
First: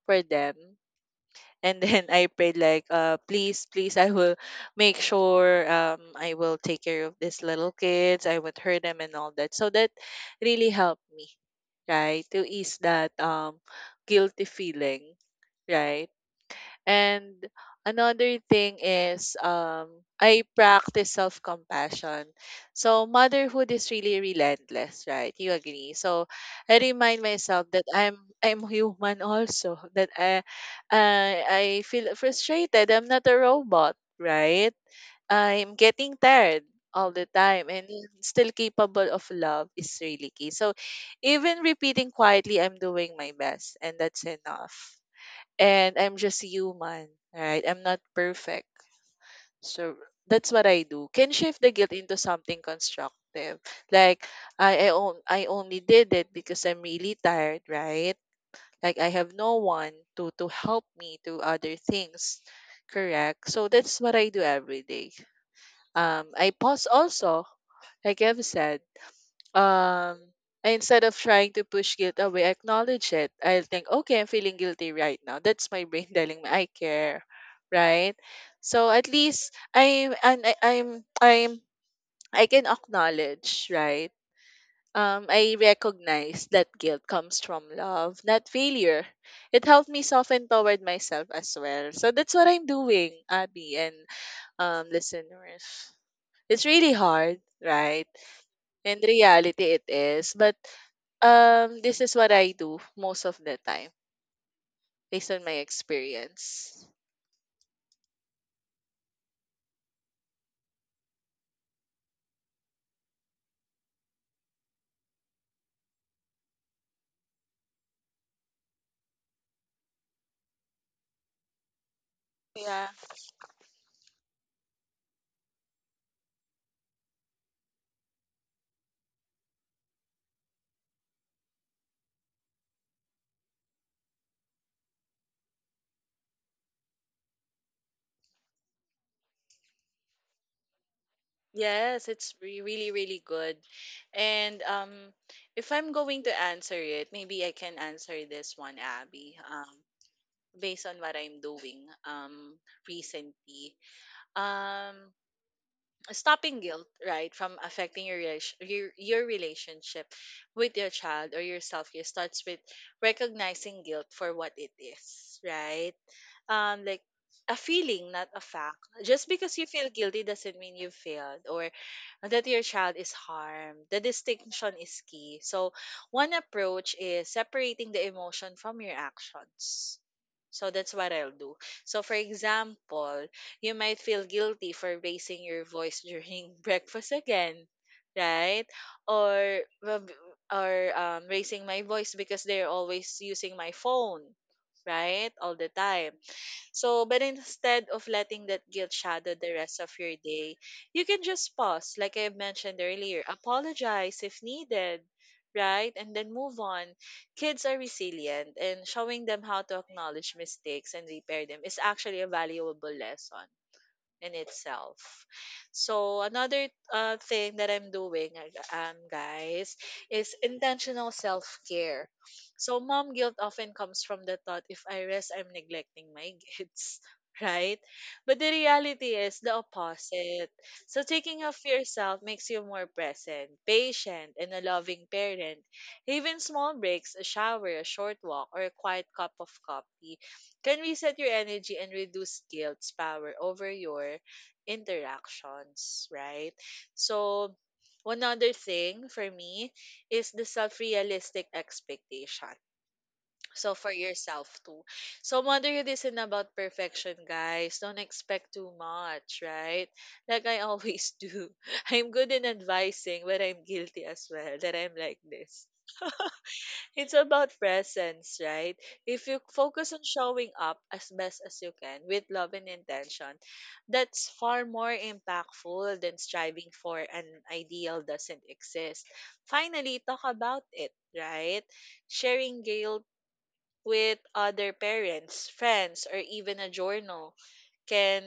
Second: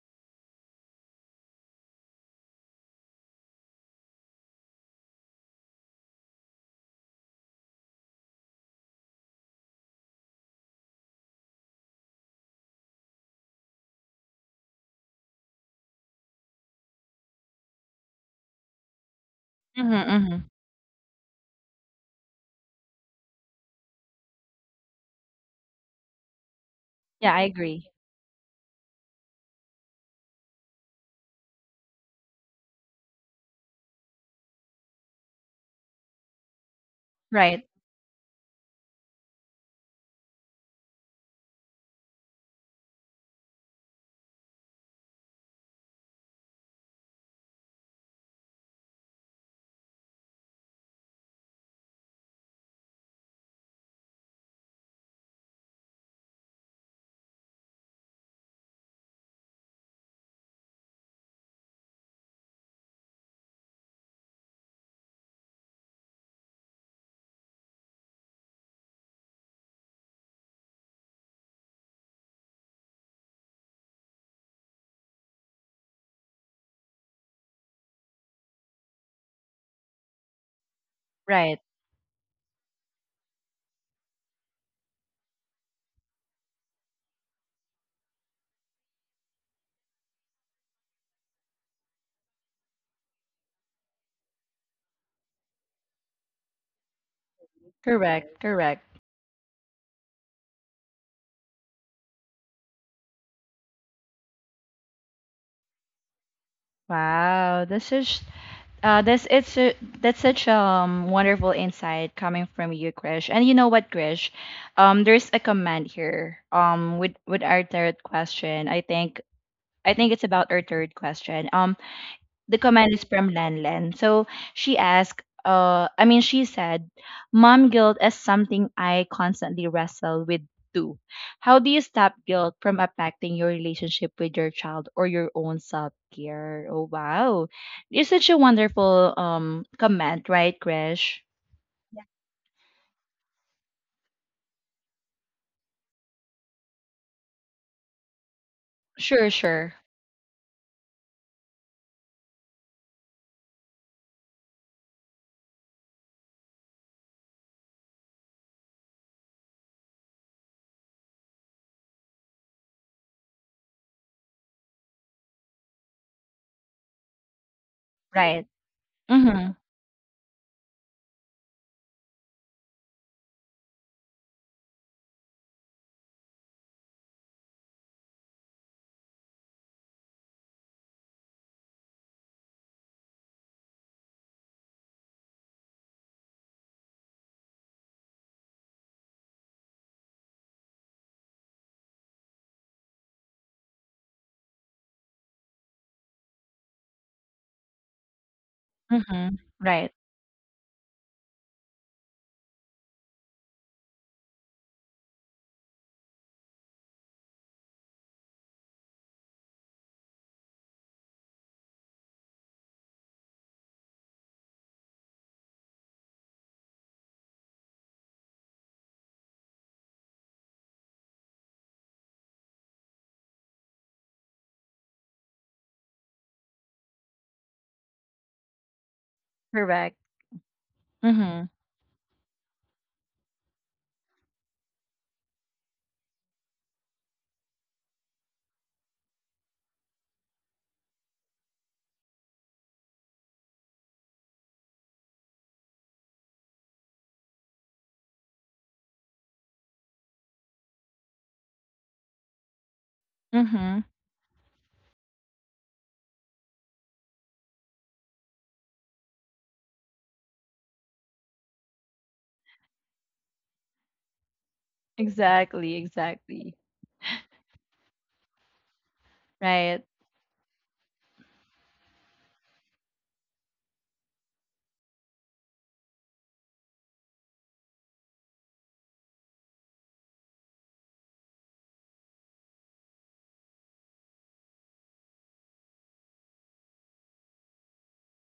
for them, and then I prayed like, please, please, I will make sure I will take care of these little kids. I would hurt them and all that. So that really helped me, right, to ease that guilty feeling, right? And another thing is
Mhm.
I
Mhm.
practice self-compassion. So motherhood is really relentless, right? You agree. So I remind
Yeah, I
myself that
agree.
I'm human also, that I feel frustrated. I'm not a robot, right? I'm getting tired all the
Right,
time, and still capable of love is really key. So even repeating quietly, I'm doing my best and that's enough, and I'm just human, right? I'm not perfect. So that's what I do. Can shift the guilt into something constructive. Like I only did it because I'm really tired, right? Like I have no one to help me to other things. Correct. So that's what I do every day. I pause also, like I've said, um I- instead of trying to push guilt away, acknowledge it. I'll think, okay, I'm feeling guilty right now. That's my brain telling me I care, right? So at least I'm and I
right.
I can acknowledge, right? I recognize that guilt comes from love, not failure. It helped me soften toward myself as well. So that's what I'm doing, Abby and listeners. It's really hard, right?
Correct, correct.
In reality, it is. But this is what I do most of the time based on my experience.
Wow, this is uh this it's a, that's such wonderful insight coming from you, Krish. And you know what, Krish? There's a comment here with our third question. I think it's about our third question. The
Yeah.
comment is from Lanlan. So she asked, I mean, she said, "Mom guilt is something I constantly wrestle with too. How do you stop guilt from affecting your relationship with your child or your own self care?" Oh wow, it's such a wonderful comment, right, Krish? Yeah.
Yes, it's re- really, really good. And if I'm going to answer it, maybe I can answer this one,
Sure,
Abby,
sure,
based on what I'm doing recently. Um, stopping guilt right from affecting your, relation, your relationship with your child or yourself here starts with recognizing guilt for what it is, right? Um like a feeling, not a
right.
fact. Just because
Mhm,
you feel guilty doesn't mean you failed or that your child is harmed. The distinction is key. So one approach is separating the emotion from your actions, so that's what I'll do. So, for example, you might feel guilty for raising your voice during breakfast again, right? Or well, or raising my voice because they're always using my phone, right, all the time. So, but instead of letting that guilt shadow
mhm,
the rest of
right,
your day, you can just pause, like I mentioned earlier, apologize if needed, right? And then move on. Kids are resilient, and showing them how to acknowledge mistakes and repair them is actually a valuable lesson in itself. So another thing that I'm doing, guys, is intentional self care. So mom guilt often comes from the thought: if I rest, I'm neglecting my kids. Right? But the reality is the
correct.
opposite. So, taking care
Mhm,
of yourself makes you more present, patient, and a loving parent. Even small breaks, a shower, a short walk, or a quiet cup of coffee can reset your energy and reduce guilt's power over your interactions, right? So, one other thing for me is the self realistic expectation. So,
mhm.
for yourself too. So, motherhood isn't about perfection, guys. Don't expect too much, right? Like I always do. I'm good in advising, but I'm guilty as well that I'm like this.
Exactly, exactly.
It's about presence, right? If you
Right.
focus on showing up as best as you can with love and intention, that's far more impactful than striving for an ideal doesn't exist. Finally, talk about it, right? Sharing guilt with other parents, friends, or even a journal can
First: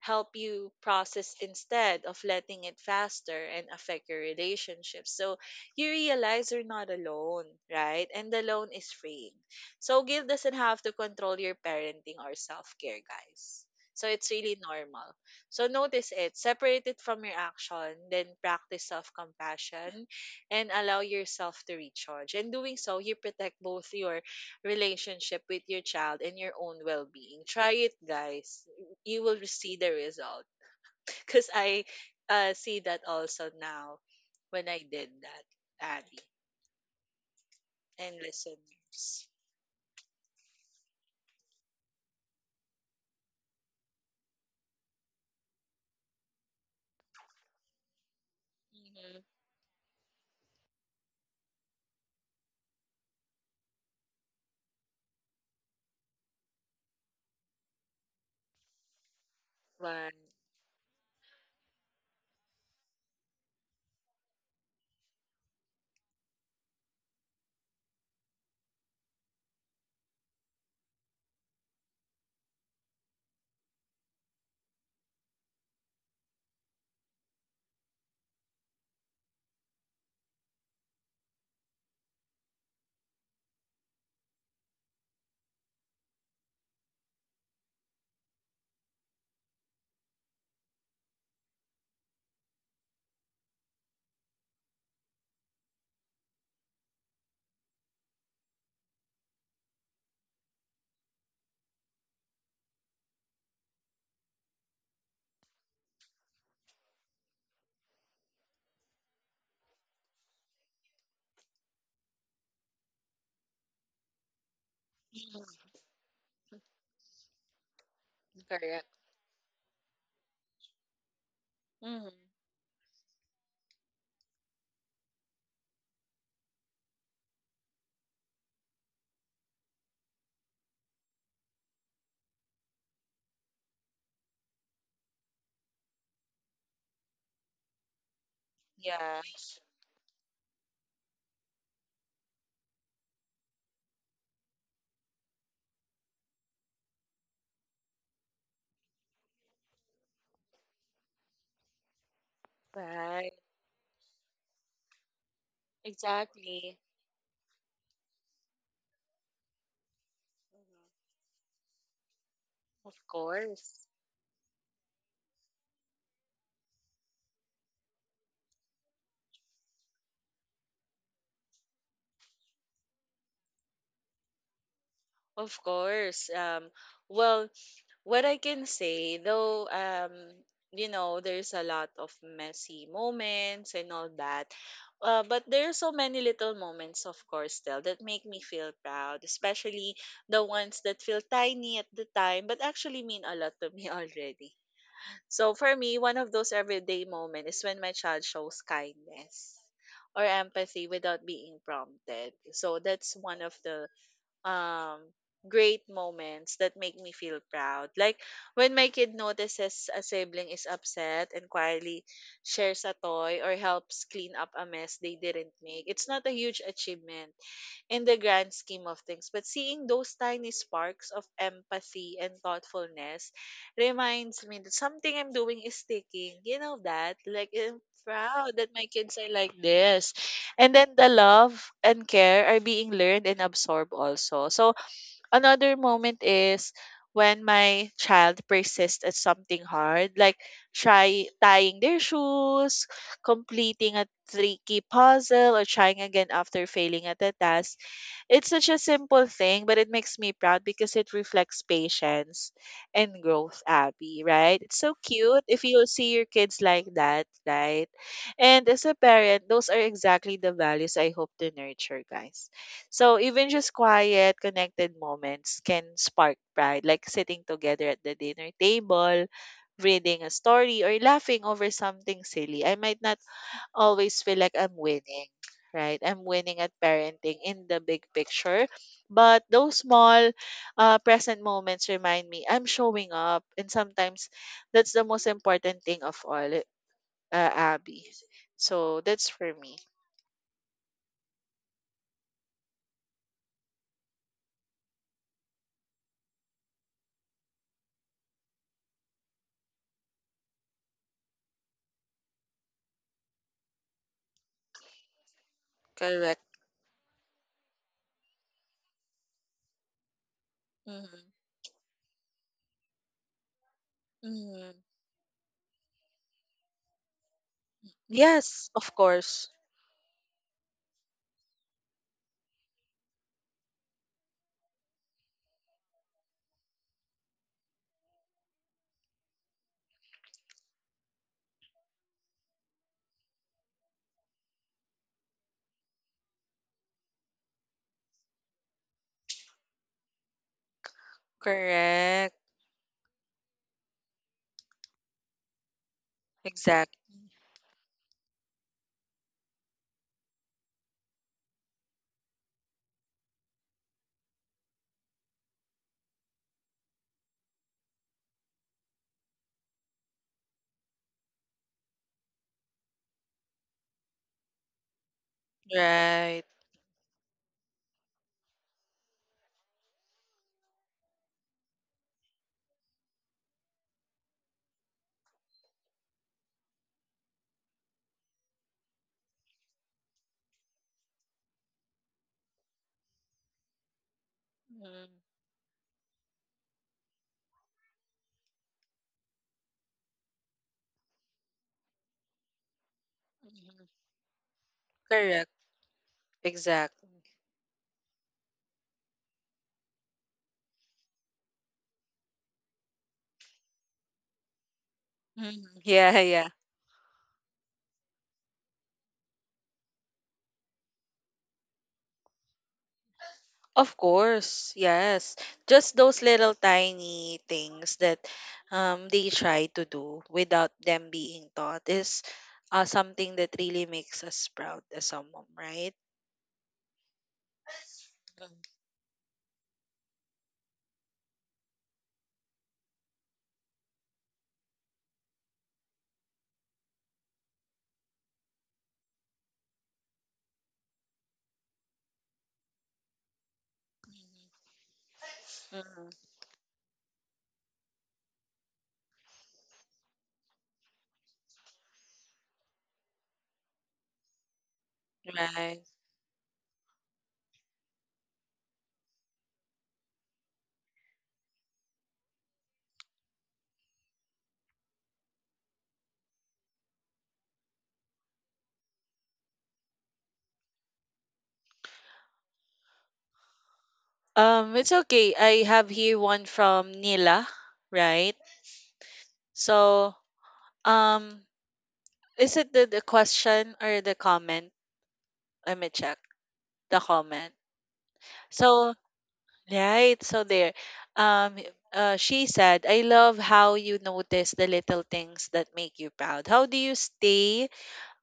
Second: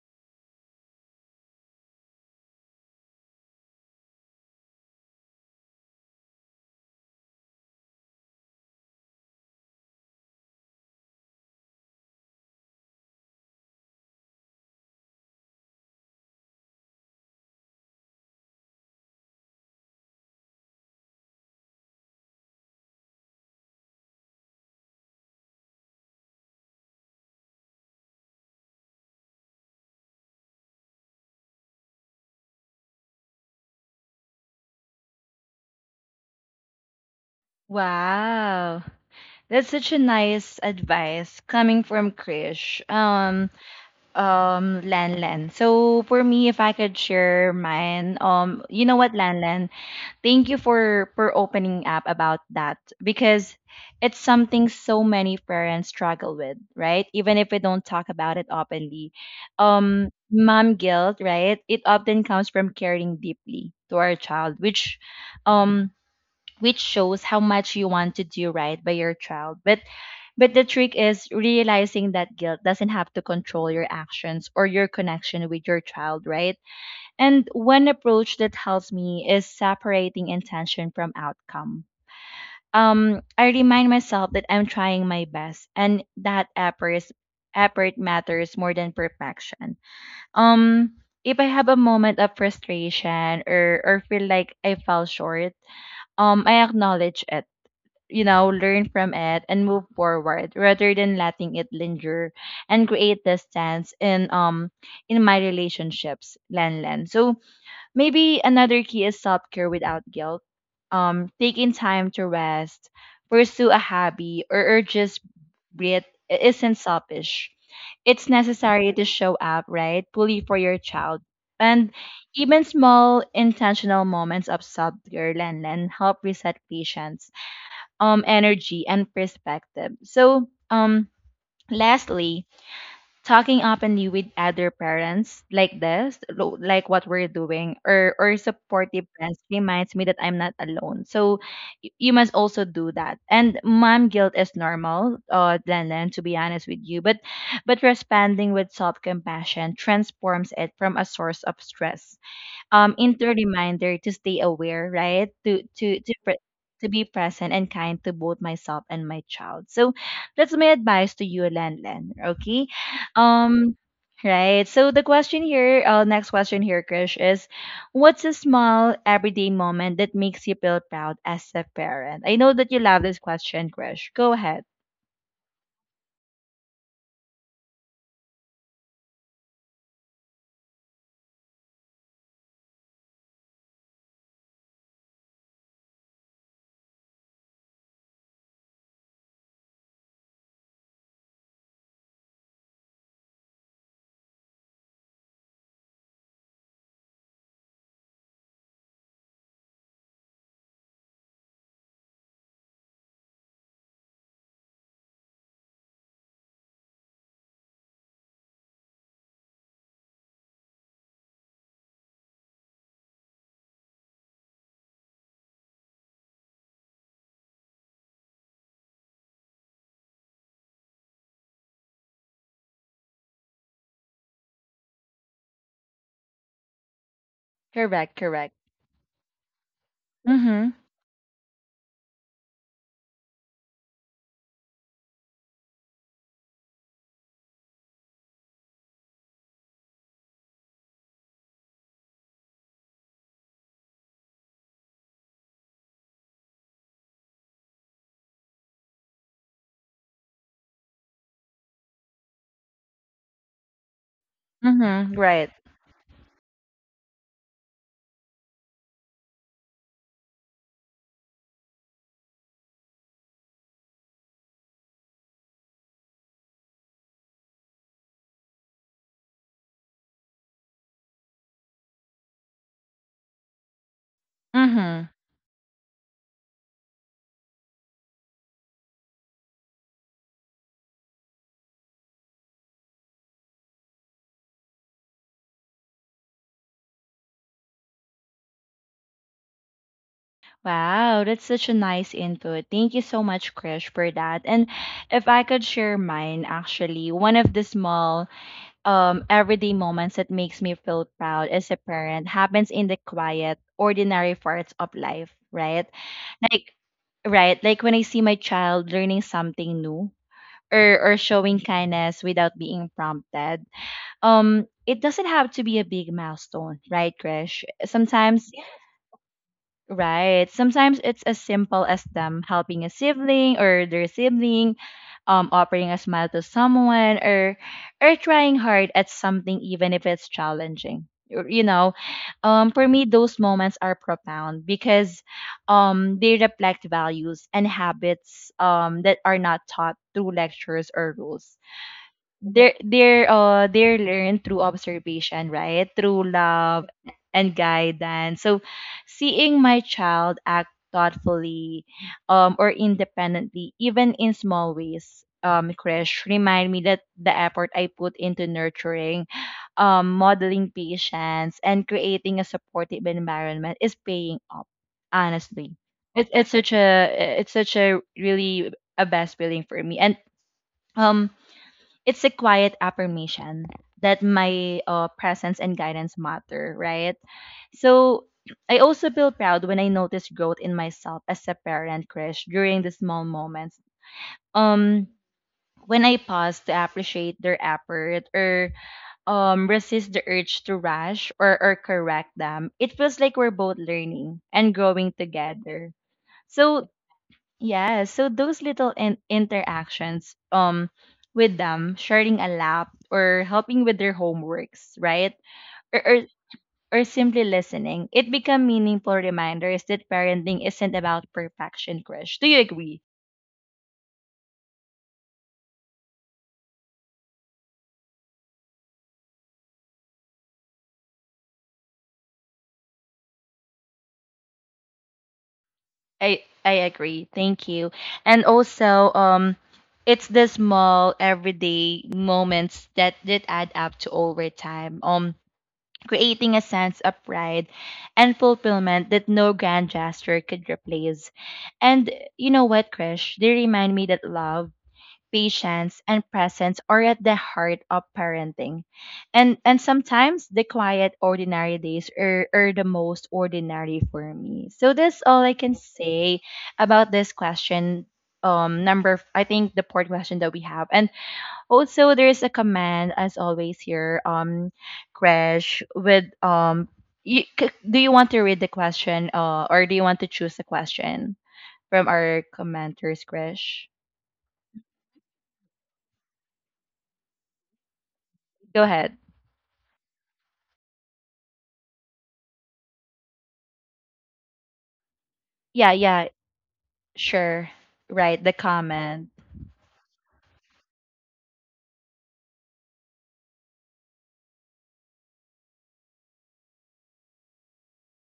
help you process instead of letting it faster and affect your relationship. So you realize you're not alone, right? And alone is freeing. So guilt doesn't have to control your parenting or self-care, guys. So it's really normal. So notice it, separate it from your action, then practice self-compassion and allow yourself to recharge. In doing so, you protect both your relationship with your child and your own well-being. Try it, guys, you will see the result because I see that also now when I did that, abby and
Wow.
listeners.
That's such a nice advice coming from Krish. Lan Lan. So for me, if I could share mine, you know what,
Mm-hmm.
Lan Lan? Thank you for opening up about that, because it's something so many parents struggle with, right? Even if we don't talk about it openly.
Right.
Mom guilt, right? It often comes from caring deeply to our child, um which shows how much you want to do right by your child, but the trick is realizing that guilt doesn't have to control your actions or your connection with your child, right? And one approach that helps me is separating intention from outcome. I remind myself that I'm trying my best and that effort matters more than perfection. um if I have a moment of frustration or feel like I fell short, I acknowledge it, you know, learn from it and move forward rather than letting it linger and create distance in my relationships, Len Len. So maybe another key is self care without guilt. Taking time to rest, pursue a hobby, or just breathe isn't selfish. It's
Correct.
necessary to show up, right? Fully for your child. And
Mm-hmm.
even small intentional moments of self care, Len Len, help reset patience, energy and perspective. So lastly, talking openly with other parents like this, like what we're doing, or supportive
Yeah.
friends reminds me that I'm not alone. So you must also do that. And mom guilt is normal, then, to be honest with you. But responding with self compassion transforms it from a source of stress into a
Right.
reminder to stay aware, right?
Exactly.
To be present and kind to both myself and my child. So that's my advice to you, Len Len. Okay.
Of
Um
course.
right. So the question here, next question here, Krish, is what's a small everyday moment that makes you feel proud as a parent? I know that you love this question, Krish. Go ahead.
Of course. Well, what I can say, though, there's a lot of messy moments and all that. But there are so many little moments, of course, still that make me feel proud, especially the ones that feel tiny at the time, but actually mean a lot to me already. So for me, one of those everyday moments is when my child shows kindness or empathy without being prompted. So that's one of the um great moments that make me feel proud. Like when my kid notices a sibling is upset and quietly shares a toy or helps clean up a mess they didn't make. It's not a huge achievement, in the grand scheme of things. But seeing those tiny sparks of empathy and thoughtfulness reminds me that something I'm doing is sticking. You know that? Like, I'm
Correct, correct.
proud that my kids are like this.
Mm-hmm.
And then the love and care are being learned and absorbed also. So, another moment is when my child persists at something hard, like try tying their shoes, completing a tricky puzzle, or trying again after failing at a task. It's such a simple thing, but it makes me proud because it reflects patience and growth, Abby, right? It's so
Mm-hmm.
cute
Right.
if you see your kids like that, right? And as a parent, those are exactly the values I hope to nurture, guys. So even just quiet, connected moments can spark pride, like sitting together at the dinner table, reading a story, or laughing over something silly. I might not always feel like I'm
Mm-hmm.
winning, right? I'm winning at parenting in the big picture. But those small present moments remind me I'm showing up. And sometimes that's the most important thing of all, Abby. So that's for me.
Wow, that's such a nice input. Thank you so much, Krish, for that. And if I could share mine, actually, one of the small everyday moments that makes me feel proud as a parent happens in the quiet, ordinary parts of life, right?
Correct.
Like right, like when I see my child learning something new or
Mm-hmm.
showing kindness without being prompted.
Mm-hmm.
It doesn't have to be a big milestone, right, Krish? Sometimes
Yes, of course.
right. Sometimes it's as simple as them helping a sibling or their sibling, offering a smile to someone, or trying hard at something even if it's challenging. Or, you know, for me, those moments are profound because they reflect values and habits that are not taught through lectures or rules.
Correct.
They're learned through observation, right? Through love
Exact.
and guidance. So seeing my child act thoughtfully or independently even in small ways, um, crash, remind me that the effort I put into nurturing, modeling patience and creating a supportive environment is paying off, honestly. it's
Right.
it's such a it's such a really a best feeling for me. And um it's a quiet affirmation that my, presence and guidance matter, right? So I also feel proud when I notice growth in myself as a parent, Krish, during the small moments. Um,
Mm-hmm.
when I pause to appreciate their effort or resist the urge to rush or correct them, it feels like we're both learning and growing
Correct.
together. So
Exact.
yeah, so those little interactions with them, sharing a lap or helping with their homeworks, right?
Hmm.
Or, or
Yeah, yeah.
or simply listening, it become meaningful reminders that parenting isn't about perfection, Krish. Do you agree?
Of course, yes. Just those little tiny things that they try to do without them being taught is something that really makes us proud as a mom, right?
I agree. Thank you. And also it's the small everyday moments that add up to over time. Creating a sense of pride and fulfillment that no grand gesture could replace. And you know what, Krish? They remind me that love, patience, and
Mm-hmm.
presence are at the heart of parenting. And sometimes the quiet, ordinary days are the most ordinary for me. So that's all I can
Right.
say about this question. I think the fourth question that we have, and also, there's a command as always here, Crash, with do you want to read the question, or do you want to choose a question from our commenters, Crash?
It's okay. I have here one from Nila, right?
Go ahead.
So, um, is it the question or the comment? Let
Yeah,
me check
yeah,
the comment.
sure. Right, the
So,
comment.
right. So there, um, she said, "I love how you notice the little things that make you proud. How do you stay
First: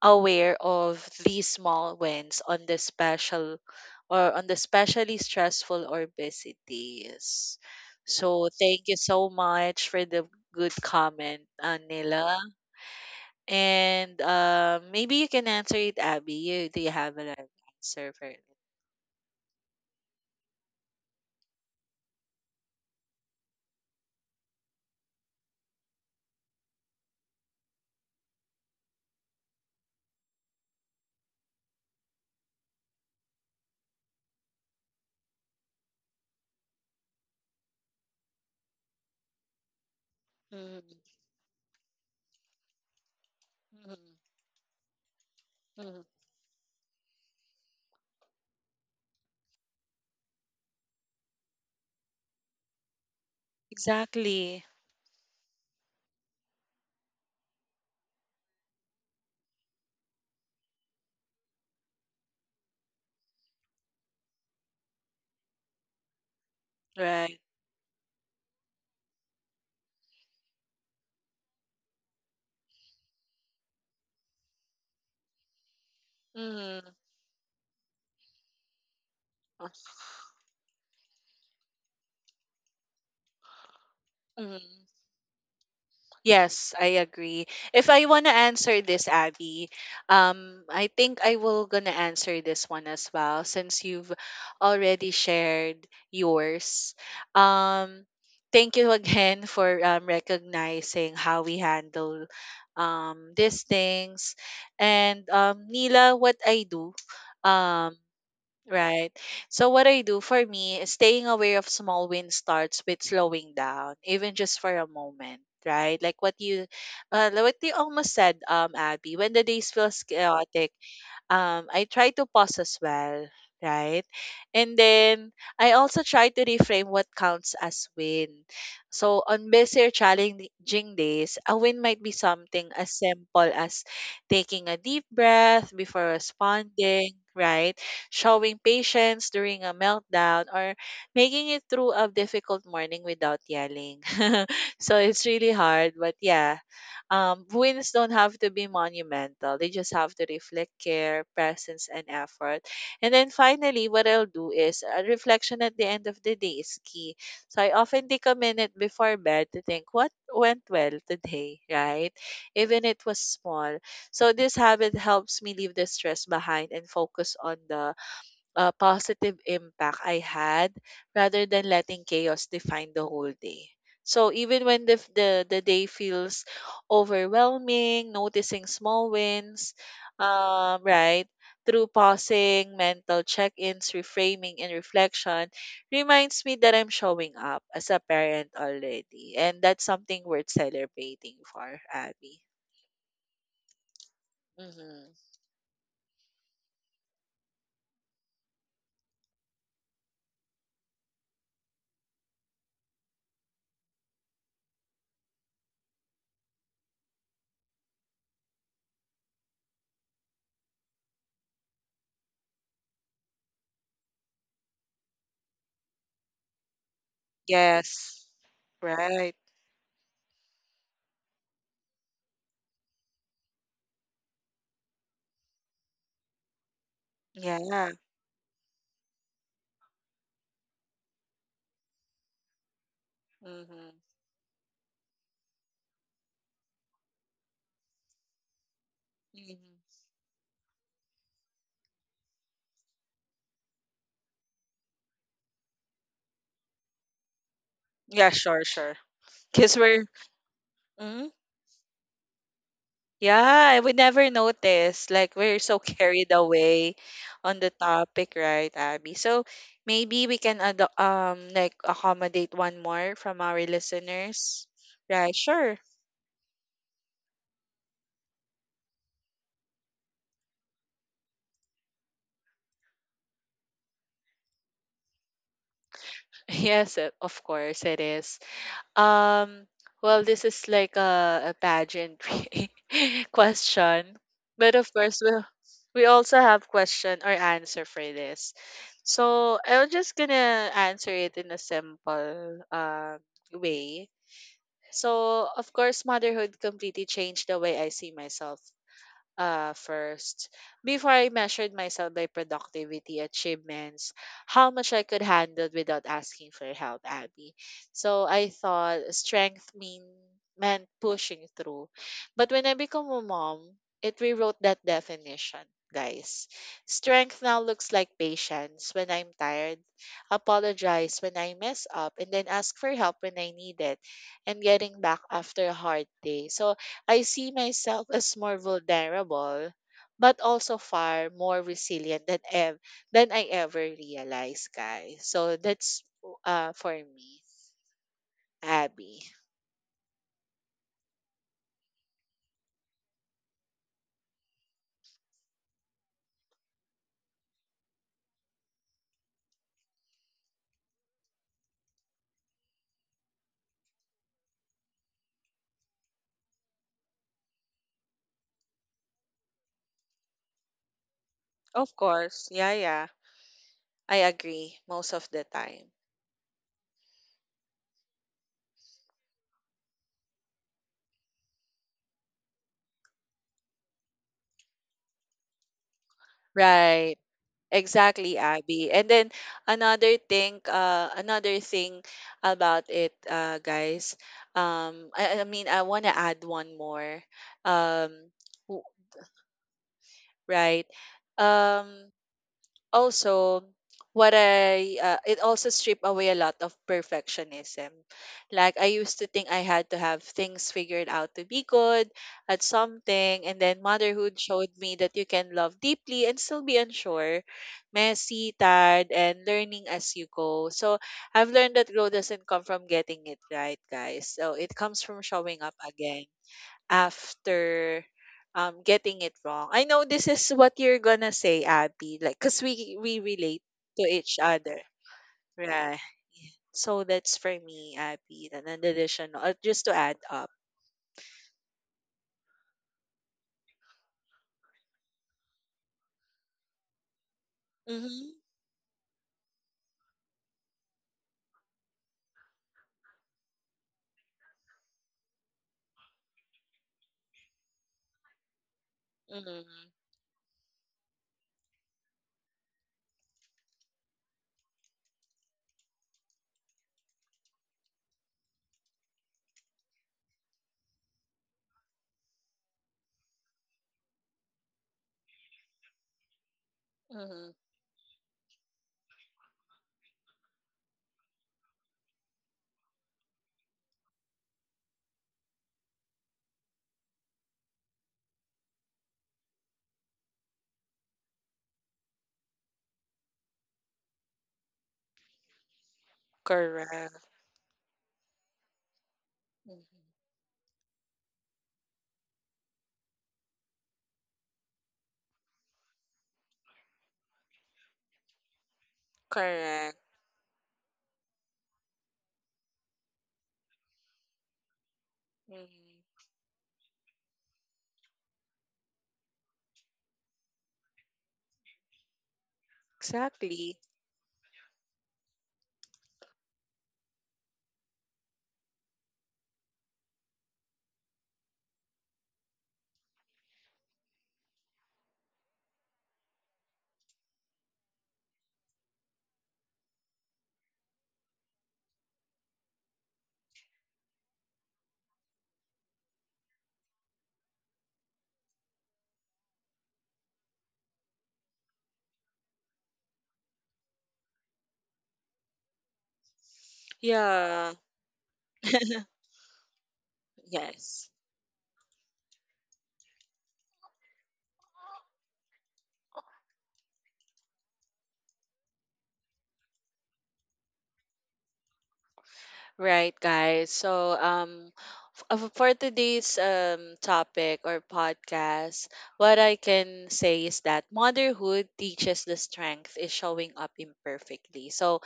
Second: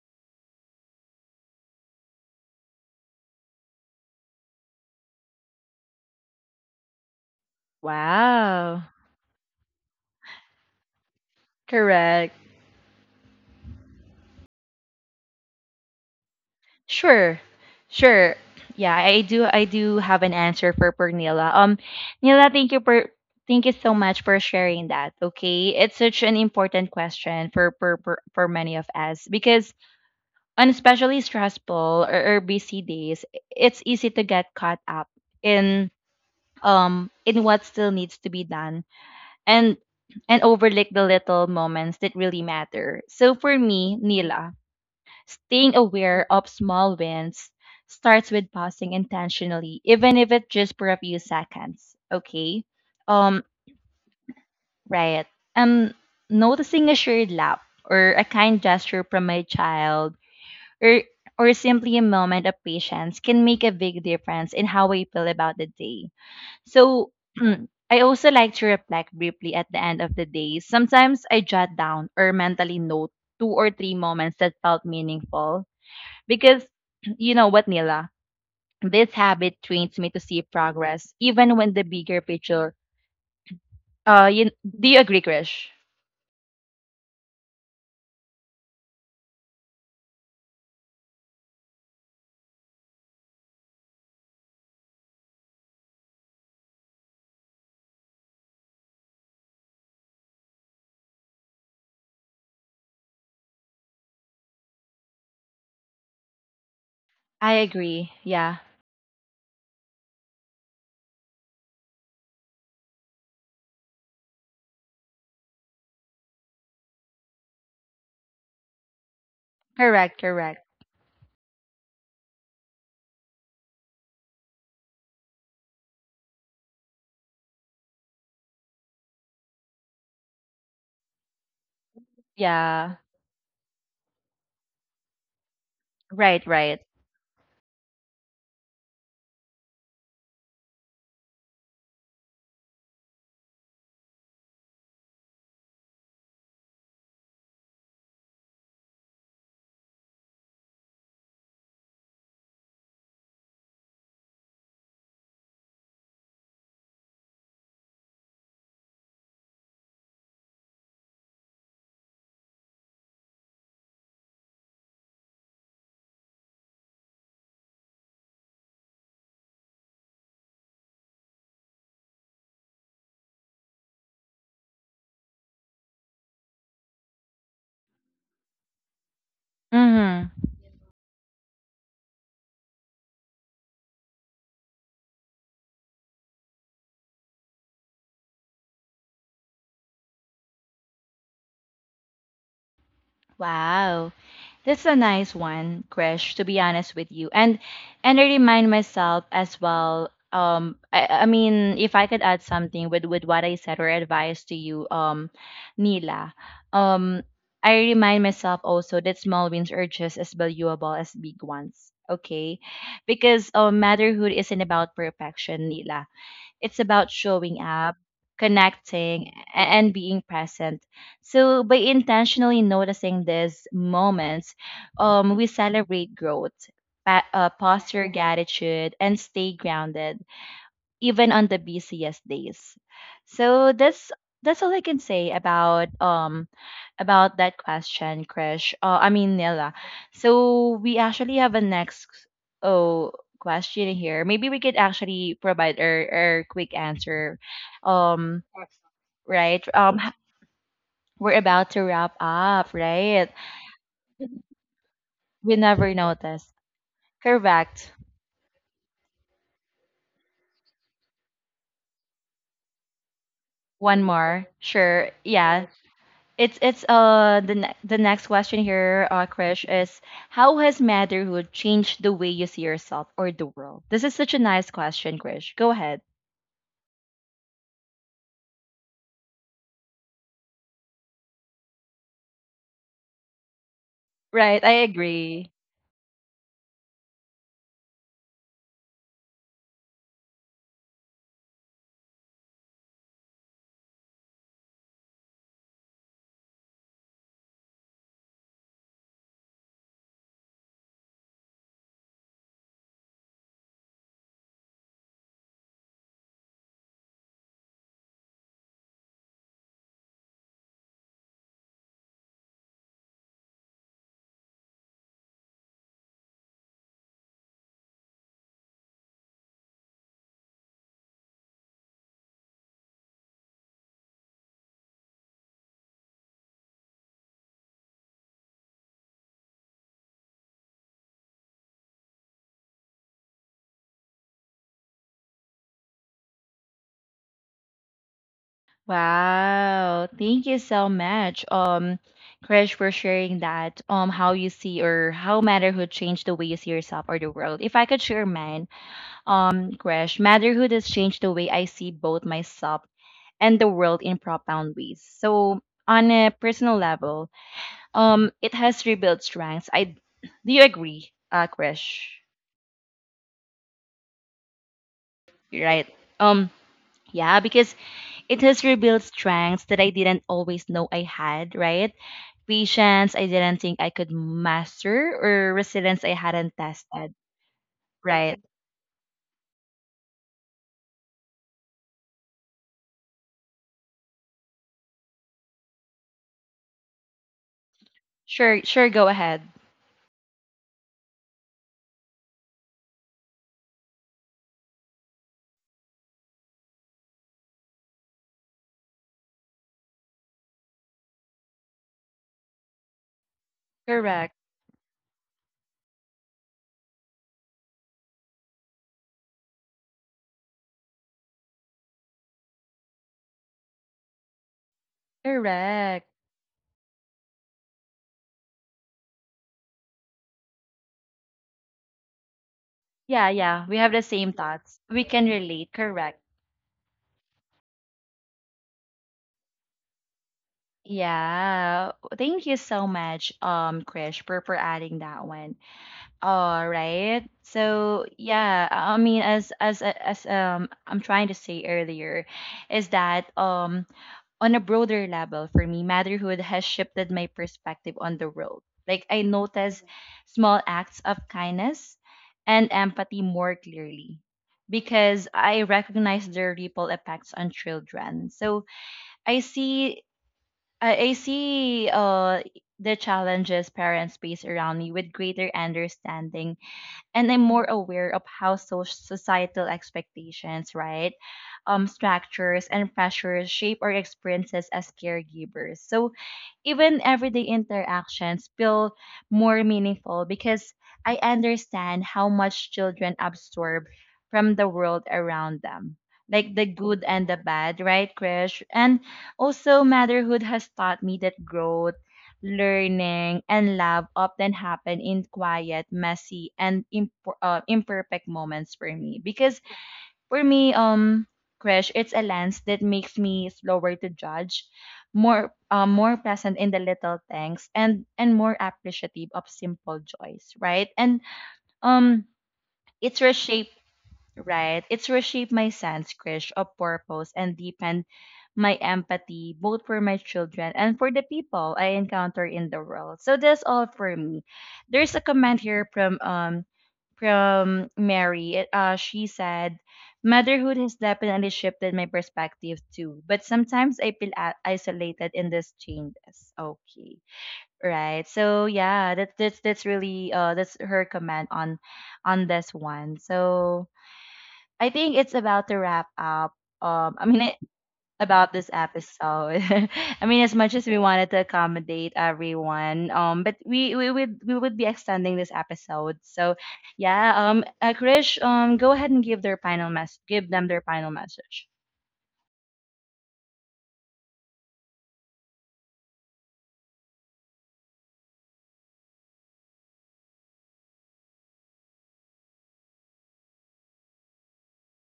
aware of these small wins on the special or on the specially stressful or busy days?" So thank
Wow,
you so much for the good comment,
correct.
Nila. And maybe you can answer it, Abby. You Do you have an
Sure.
answer for
Sure.
it?
Yeah, I do have an answer for Pernila. Nila, thank you so much for sharing that. Okay. It's such an important question for for many of us because on especially stressful or busy days, it's easy to get caught up in in what still needs to be done and and overlook
Mhm,
the little moments that really matter. So for me,
mhm,
Nila, staying
mhm.
aware of small wins starts with pausing intentionally, even if it's just for a few seconds. Okay? Um,
Exactly.
right. Um, Noticing a shared laugh or a kind gesture from my child or or simply a moment of patience can make a big difference in how I feel about the day. So
Right.
I also like to reflect briefly at the end of the day. Sometimes I jot down or mentally note two or three moments that felt meaningful because
Mm,
you know what, Nila, this habit trains me to see progress even when the bigger picture.
mm.
Do you agree, Krish?
Yes, I agree. If I want to answer this, Abby, I think I will gonna answer this one as well since you've already shared yours. Um, Thank you again for recognizing how we handle these things, and Nila, what I do,
I
um,
agree. Yeah.
right. So what I do for me, is staying aware of small wins starts with slowing down, even just for a moment. Right, like what you almost said, Abby. When the days feels
Correct. Correct.
chaotic, I try to pause as well, right? And then I also try to reframe what counts as win. So on busy challenging days, a win might be something as
Yeah.
simple as taking a deep breath before
Right. Right.
responding, right? Showing patience during a meltdown or making it through a difficult morning without yelling. So it's really hard, but yeah, wins don't have to be monumental. They just have to reflect care, presence, and effort. And then finally, what I'll do is a reflection at the end of the day is key. So I often take a minute before bed to think what went well today, right? Even it was small. So this habit helps me leave the stress behind and focus on the positive impact I had rather than letting chaos define the whole day. So even when the day feels overwhelming, noticing small wins,
Mm-hmm.
right, through pausing, mental check-ins, reframing, and reflection reminds me that I'm showing up as a parent already. And that's something worth celebrating for, Abby.
Wow. That's a
Hmm.
nice one, Krish, to be honest with you. And I remind myself as well, I mean, if I could add something with what I said or advice to you, Nila. Um I remind myself also that small wins are just as valuable as big ones. Okay? Because motherhood isn't about perfection, Nila. It's about showing up,
Yes.
connecting,
Right.
and being present. So by intentionally noticing these moments, we celebrate growth,
Yeah.
posture gratitude, and stay grounded even on the busiest days. So
Mm-hmm.
that's all I can say about that question, Krish. I mean Nila.
Mm-hmm.
So we actually have a next oh question here. Maybe we could actually provide our quick answer.
Yeah, sure,
Yes.
sure.
Right.
Because mm,
We're about to wrap up, right?
yeah, I would never notice. Like,
We
we're so
never
carried
noticed.
away on the
Correct.
topic, right, Abby? So maybe we can, like, accommodate one more from our
One more.
listeners.
Sure.
Right,
Yeah.
sure.
It's the the next question here, Krish, is how has motherhood changed the way you see yourself or the world? This is such a nice question, Krish. Go ahead.
Yes, of course it is. Um, well, this is like a pageantry question,
Right, I
but of course we
agree.
we also have question or answer for this. So I'm just gonna answer it in a simple way. So of course, motherhood completely changed the way I see myself, first. Before I measured myself by productivity, achievements, how much I could handle without asking for help, Abby. So I thought strength meant pushing through. But when I become a mom, it rewrote that definition. Guys, strength now looks like patience when I'm tired, apologize when I mess up, and then ask for help when I need it, and getting back after a hard day. So I see myself as more vulnerable, but also far more resilient than than I ever realized, guys. So that's for me, Abby.
Wow, thank you so much, Krish, for sharing that. How you see or how motherhood changed the way you see yourself or the world. If I could share mine, Krish, motherhood has changed the way I see both myself and the world in profound ways. So, on a personal level, it has rebuilt strengths. I, do you agree,
Of
Krish?
course. Yeah, yeah. I agree most of the
You're right.
time.
Um, yeah, because it has rebuilt strengths that I didn't always know I had. Right, patience I didn't think I could master, or resilience I hadn't tested.
Right. Exactly,
Right.
Abby. And then another thing about it, guys. I mean, I want to add one more. Um,
Sure.
w-
Sure. Go ahead.
right. Um, Also, what I it also stripped away a lot of perfectionism. Like I used to think I had to have things figured out to be good at something. And then
Correct.
motherhood showed me that you can love deeply and still be unsure, messy, tired, and learning as you go. So I've learned that growth doesn't come from getting it right, guys. So it comes from showing up
Correct.
again after getting it wrong. I know this is what you're gonna say, Abby, like because we
Yeah.
relate
Yeah. We have the
to
same
each
thoughts.
other.
We can relate.
Right.
Correct.
So that's for me, Abby, and an additional, just to add up.
Yeah, thank you so much, Krish, for adding that one. All right. So
Mm-hmm.
yeah, I mean, as I'm trying to say earlier, is that on a broader level for me, motherhood has shifted my perspective on the world. Like I notice
Mm-hmm.
small acts of kindness and empathy more clearly because I recognize their ripple effects on children. So I see, I see the challenges parents face around me with greater understanding, and I'm
Mm-hmm.
more aware of how societal expectations, right, structures and pressures shape our experiences as caregivers. So even everyday interactions feel more meaningful because I understand how much children absorb from the world around them. Like the good
Correct.
and the bad, right, Krish? And also,
Mm-hmm.
motherhood has taught me that growth, learning, and love often happen in quiet, messy, and imperfect moments for me. Because
Correct.
for me, Krish, it's a lens that makes me slower to judge, more
Mm-hmm.
present in the little things, and more appreciative of simple joys, right? And um, it's reshaped
Exactly.
right? It's reshaped my sense, Krish, of purpose and deepened my empathy, both for my children and for the people I encounter in the world. So that's all for me. There's a comment here from Mary. She said, "Motherhood has definitely shifted my perspective too, but sometimes I feel isolated in these changes." Okay, right. So yeah, that's really that's her comment on this one. So I think it's about to wrap up. I mean,
Yeah.
about this episode. I mean, as much as we
Yes.
wanted to accommodate everyone, but we would be extending this episode. So, yeah. Krish, go ahead and give their final mess. Give them their final message.
Right, guys. So, for today's topic or podcast, what I can say is that motherhood teaches the strength is showing up imperfectly. So,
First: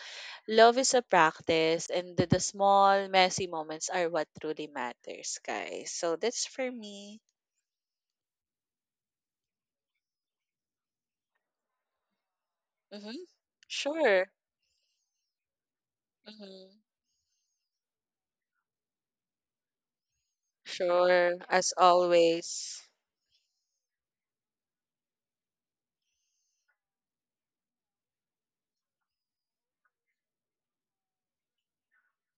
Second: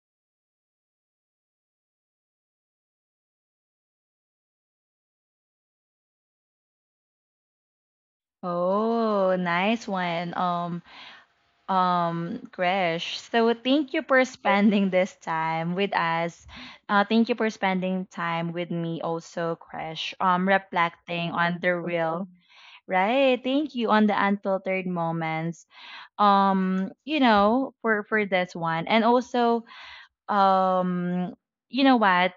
love is a practice, and the small, messy moments are what truly matters, guys. So that's for me.
Oh, nice one.
Mm-hmm.
Gresh. So thank you for
Sure.
spending this time with us.
Mm-hmm.
Thank you for spending time with me also, Gresh. Reflecting
Sure.
on
As
the real,
always.
right? Thank you on the unfiltered moments. You know, for this one, and also, um, you know what?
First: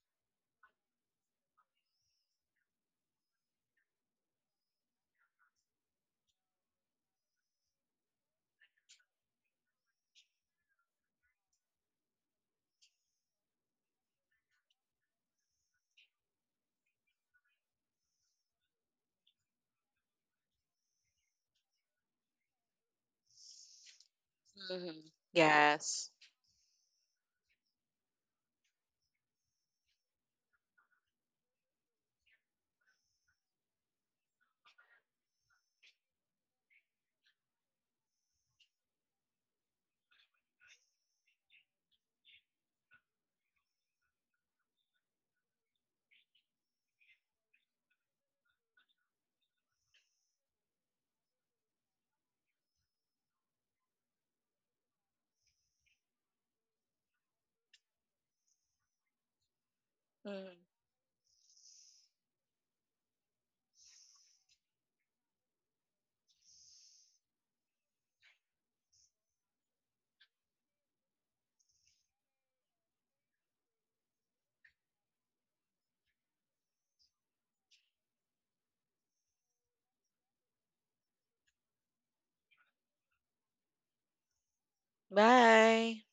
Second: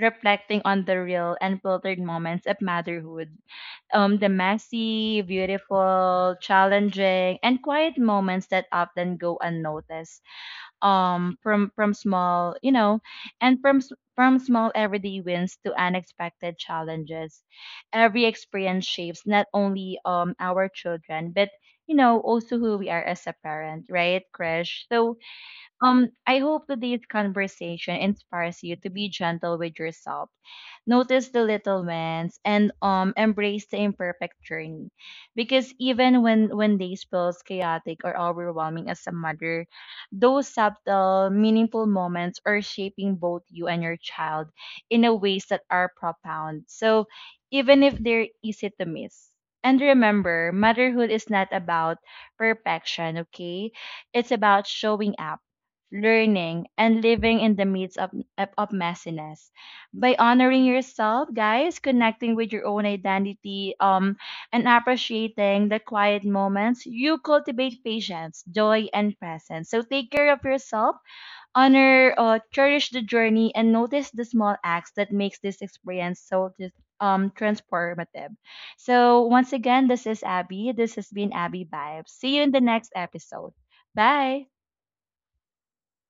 Reflecting on the real and filtered moments of motherhood, the messy, beautiful, challenging, and quiet moments that often go unnoticed. From small, you know, and from small everyday wins to unexpected challenges, every experience shapes not only our children but, you know, also who we are as a parent, right, Krish?
Mm-hmm.
So
Yes.
I hope today's conversation inspires you to be gentle with yourself. Notice the little wins and embrace the imperfect journey. Because even when days feels chaotic or overwhelming as a mother, those subtle, meaningful moments are shaping both you and your child in a ways that are profound. So even if they're easy to miss. And remember, motherhood is not about perfection, okay? It's about showing up, learning, and living in the midst of, messiness. By
Mm.
honoring yourself, guys, connecting with your own identity, and appreciating the quiet moments, you cultivate patience, joy, and presence. So take care of yourself, honor, cherish the journey, and notice the small acts that makes this experience so just transformative. So once again, this is Abby. This has been Abby Vibes. See you in the next episode. Bye.
Bye.